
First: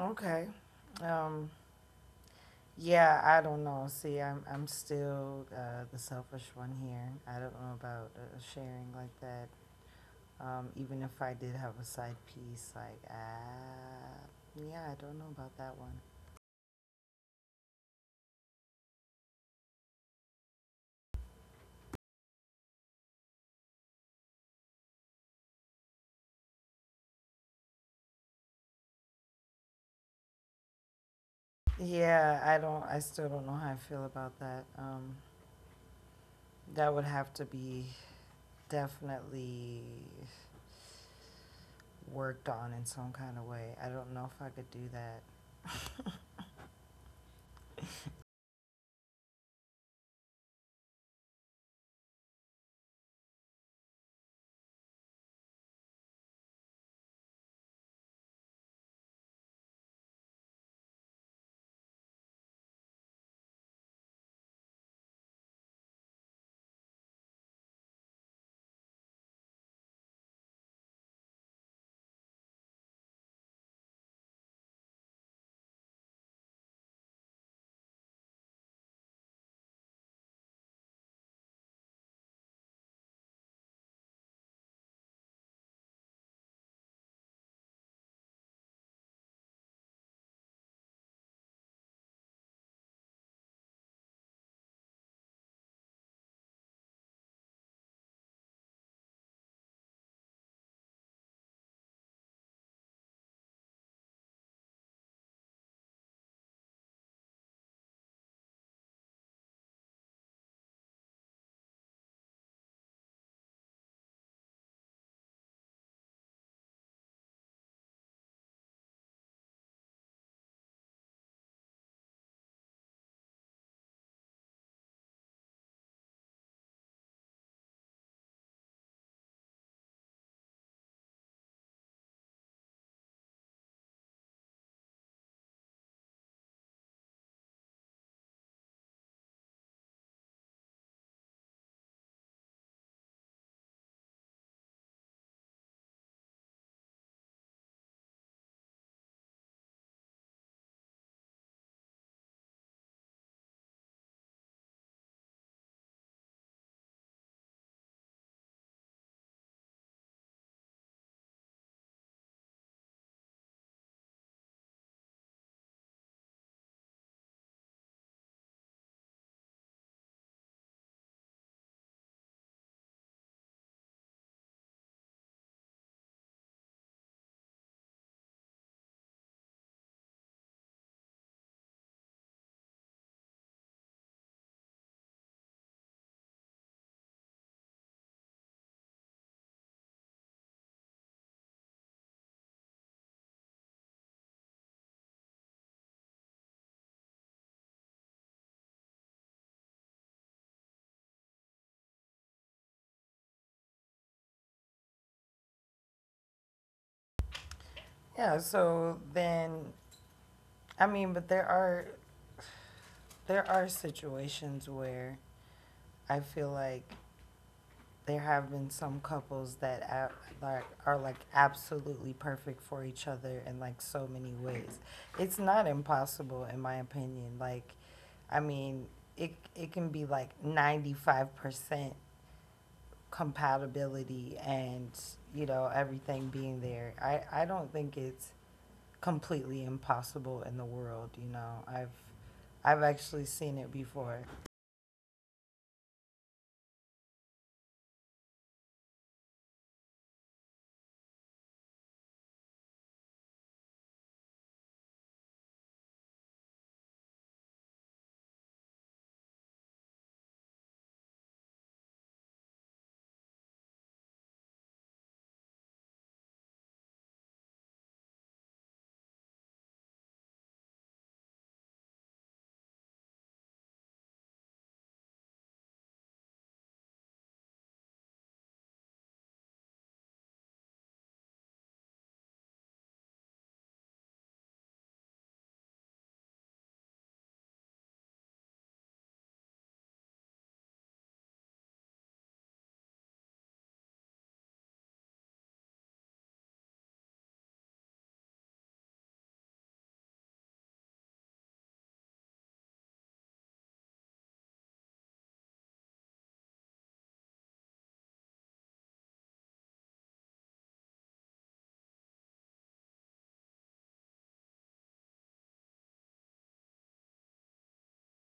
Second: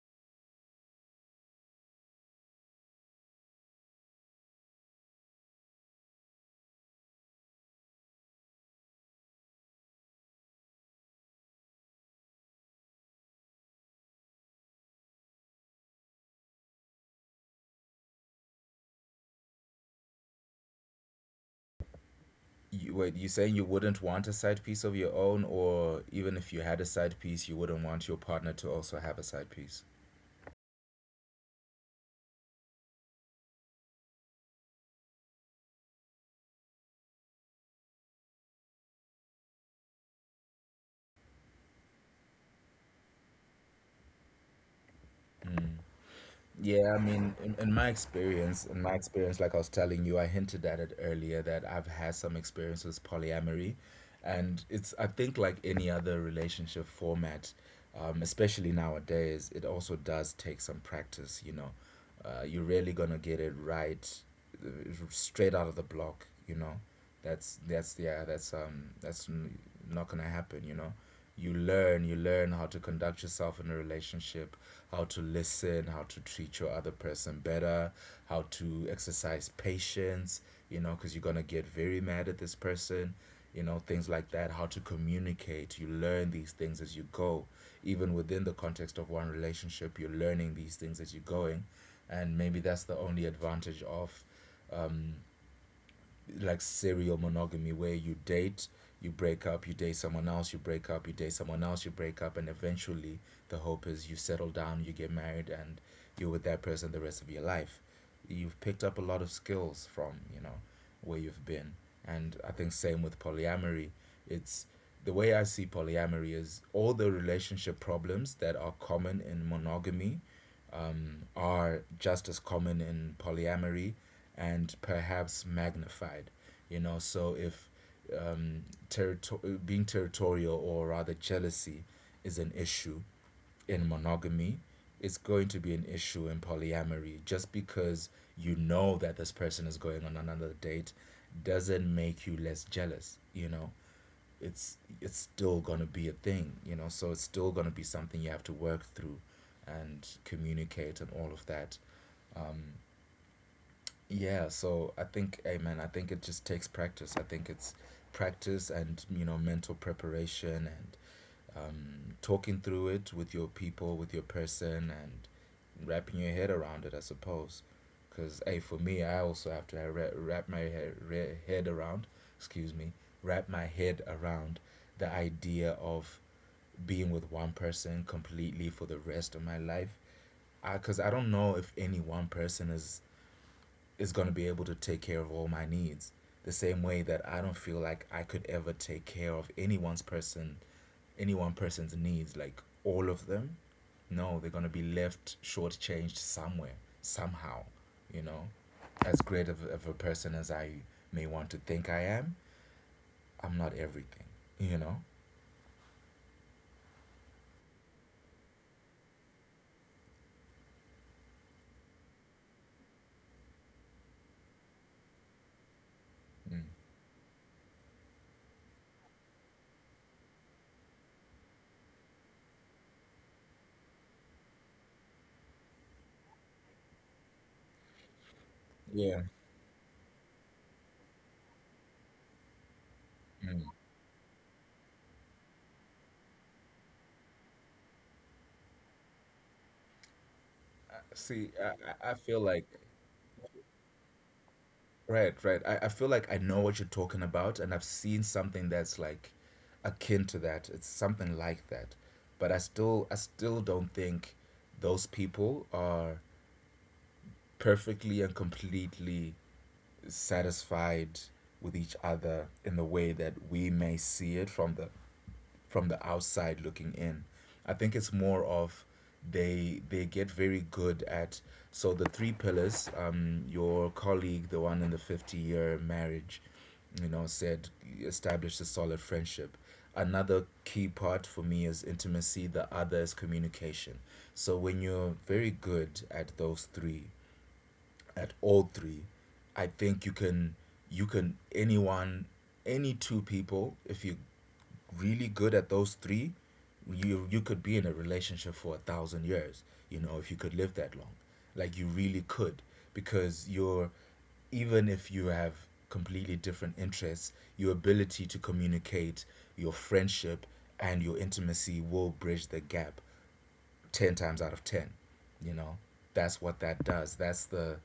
S1: Okay. Um, Yeah, I don't know. See, I'm still the selfish one here. I don't know about sharing like that. Even if I did have a side piece, like ah, yeah, I don't know about that one.
S2: You, wait, you saying you wouldn't want a side piece of your own, or even if you had a side piece, you wouldn't want your partner to also have a side piece?
S1: Yeah, I don't. I still don't know how I feel about that. That would have to be definitely worked on in some kind of way. I don't know if I could do that.
S2: Yeah, I mean, in my experience, like I was telling you, I hinted at it earlier that I've had some experience with polyamory, and it's I think like any other relationship format, especially nowadays, it also does take some practice. You know, you're really gonna get it right uh, straight out of the block. You know, that's yeah that's n- not gonna happen. You know, you learn how to conduct yourself in a relationship, how to listen, how to treat your other person better, how to exercise patience. You know, because you're gonna get very mad at this person. You know, things like that. How to communicate. You learn these things as you go. Even within the context of one relationship, you're learning these things as you're going, and maybe that's the only advantage of um, like serial monogamy where you date, you break up, you date someone else, you break up, you date someone else, you break up, and eventually the hope is you settle down, you get married, and you're with that person the rest of your life. You've picked up a lot of skills from, you know, where you've been. And I think same with polyamory. It's the way I see polyamory is all the relationship problems that are common in monogamy are just as common in polyamory and perhaps magnified. You know, so if being territorial, or rather jealousy, is an issue in monogamy, it's going to be an issue in polyamory. Just because you know that this person is going on another date doesn't make you less jealous, you know? It's still going to be a thing, you know, so it's still going to be something you have to work through and communicate and all of that. um, yeah, so I think, amen, I think it just takes practice. I think it's practice and, you know, mental preparation and talking through it with your people, with your person, and wrapping your head around it, I suppose. Because, hey, for me, I also have wrap my head around, excuse me, wrap my head around the idea of being with one person completely for the rest of my life. Because I don't know if any one person is going to be able to take care of all my needs. The same way that I don't feel like I could ever take care of any one person's needs, like all of them. No, they're going to be left shortchanged somewhere, somehow, you know. As great of a person as I may want to think I am, I'm not everything, you know.
S1: Yeah. So then, I mean, but there are situations where I
S2: Mm.
S1: feel like there have been some couples that are like absolutely perfect for each other in like so many ways. It's not impossible, in my opinion. Like, I mean,
S2: Yeah.
S1: it can be like 95%
S2: Mm.
S1: compatibility and you know everything being there. I don't think it's completely impossible in the
S2: Uh,
S1: world. You
S2: See, I,
S1: know,
S2: I I feel like,
S1: I've actually seen it before.
S2: right, right. I feel like I know what you're talking about, and I've seen something that's like akin to that. It's something like that. But I still don't think those people are perfectly and completely satisfied with each other in the way that we may see it from the outside looking in. I think it's more of they get very good at. So the three pillars, your colleague, the one in the 50-year marriage, you know, said establish a solid friendship, another key part for me is intimacy, the other is communication. So when you're very good at those three, at all three, I think you can you can anyone any two people, if you're really good at those three, you could be in a relationship for a thousand years. You know, if you could live that long, like you really could, because you're, even if you have completely different interests, your ability to communicate, your friendship, and your intimacy will bridge the gap 10 times out of 10. You know, that's what that does. That's the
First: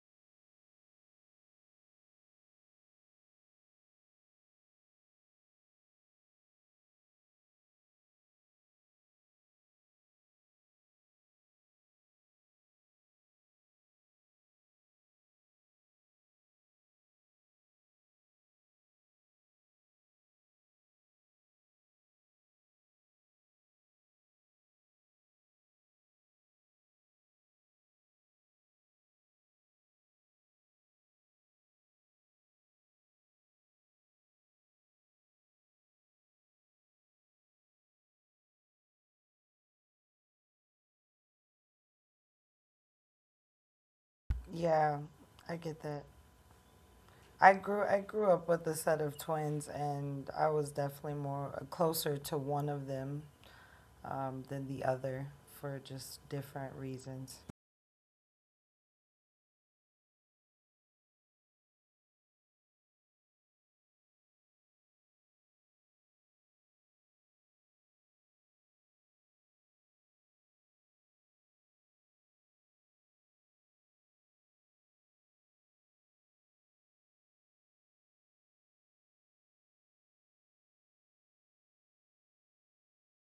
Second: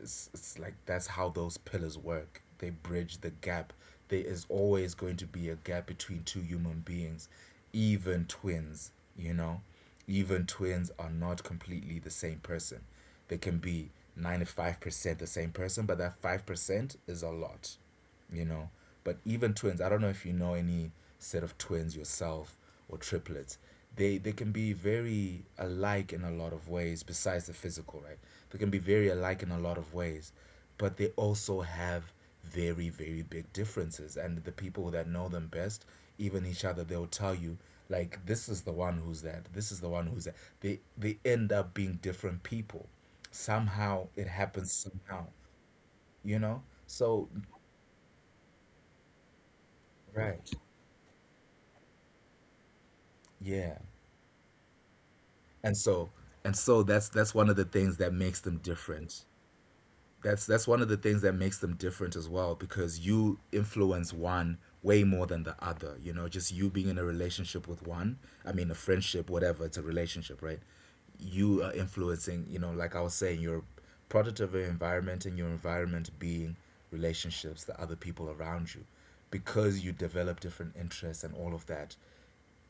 S2: it's like that's how those pillars work. They bridge the gap. There is always going to be a gap between two human beings, even twins, you know? Even twins are not completely the same person. They can be 95% the same person, but that 5% is a lot, you know. But even twins, I don't know if you know any set of twins yourself or triplets. They can be very alike in a lot of ways besides the physical, right? They can be very alike in a lot of ways, but they also have very big differences, and the people that know them best, even each other, they'll tell you, like, this is the one who's that, this is the one who's that. They end up being different people. Somehow it
S1: Yeah,
S2: happens,
S1: I
S2: somehow,
S1: get that.
S2: you know?
S1: I
S2: So
S1: grew I grew up with a set of twins, and I was
S2: right.
S1: definitely more closer to one of them
S2: Yeah.
S1: than the other for
S2: And
S1: just
S2: so
S1: different
S2: and so
S1: reasons.
S2: that's one of the things that makes them different. That's one of the things that makes them different as well, because you influence one way more than the other. You know, just you being in a relationship with one, I mean a friendship, whatever, it's a relationship, right? You are influencing, you know, like I was saying, you're product of your environment, and your environment being relationships, the other people around you. Because you develop different interests and all of that,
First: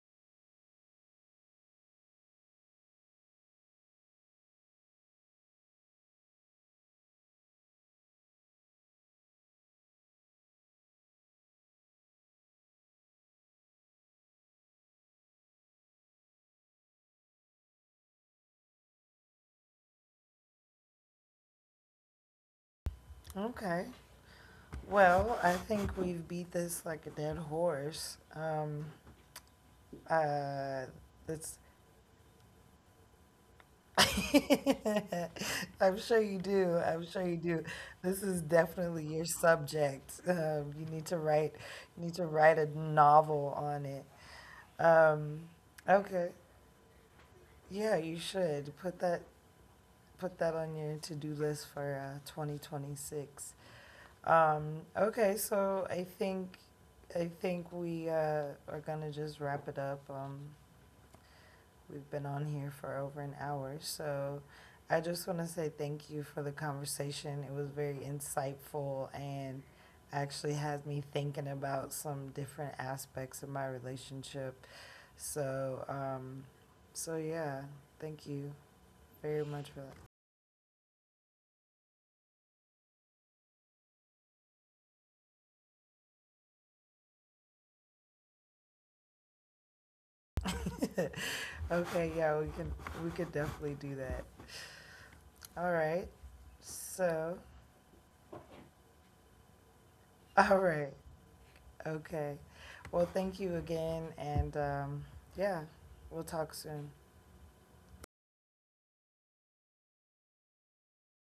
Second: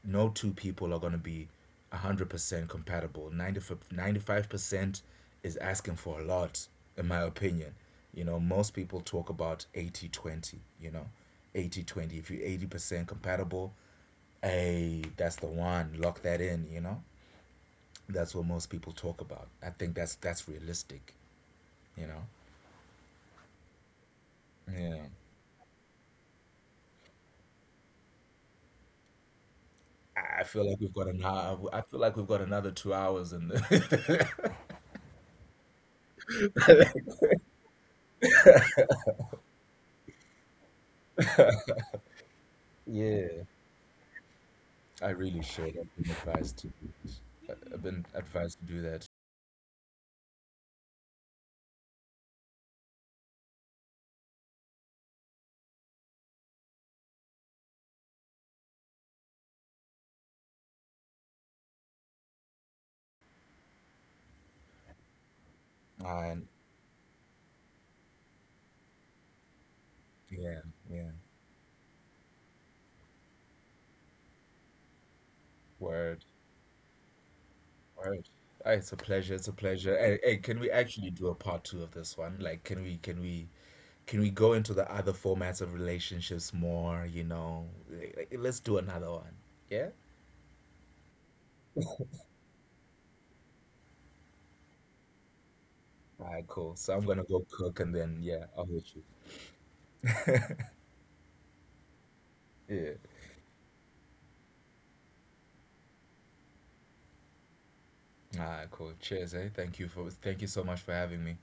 S2: no two people are going to be 100% compatible. 90, 95% is asking for a lot, in my opinion. You know, most people talk about 80-20. You know, 80-20. If you're 80% compatible, hey, that's the one, lock that in, you know? That's what most people talk about. I think that's realistic, you know?
S1: Okay,
S2: Yeah.
S1: well, I think we've beat this like a dead horse.
S2: I feel like
S1: Uh,
S2: we've got an hour.
S1: it's.
S2: I feel like we've got another 2 hours in the.
S1: I'm sure you do. I'm sure you do. This is definitely your subject. You need to write. You need to write a novel on it.
S2: I really
S1: Um,
S2: should. I've been
S1: okay.
S2: advised to do it. I've
S1: Yeah,
S2: been
S1: you
S2: advised to
S1: should
S2: do that.
S1: put that on your to-do list for 2026. Okay, so I think we are gonna just wrap it up. We've been on here for over an hour, so I just want to say thank you
S2: And
S1: for the conversation. It was very insightful and
S2: yeah,
S1: actually has
S2: yeah.
S1: me thinking about some different aspects of my relationship. So
S2: Word,
S1: um, so yeah,
S2: word.
S1: thank you
S2: Ah, it's a pleasure. It's a
S1: very much
S2: pleasure.
S1: for that.
S2: Hey, hey, can we actually do a part two of this one? Like, can we go into the other formats of relationships more? You know, like, let's do another one. Yeah.
S1: Okay, yeah, we could definitely do that. All right.
S2: All right, cool. So I'm gonna go
S1: So,
S2: cook, and then yeah, I'll hit you.
S1: all right. Okay.
S2: Yeah.
S1: Well, thank you again and yeah, we'll talk soon.
S2: All right, cool. Cheers, eh? Thank you so much for having me.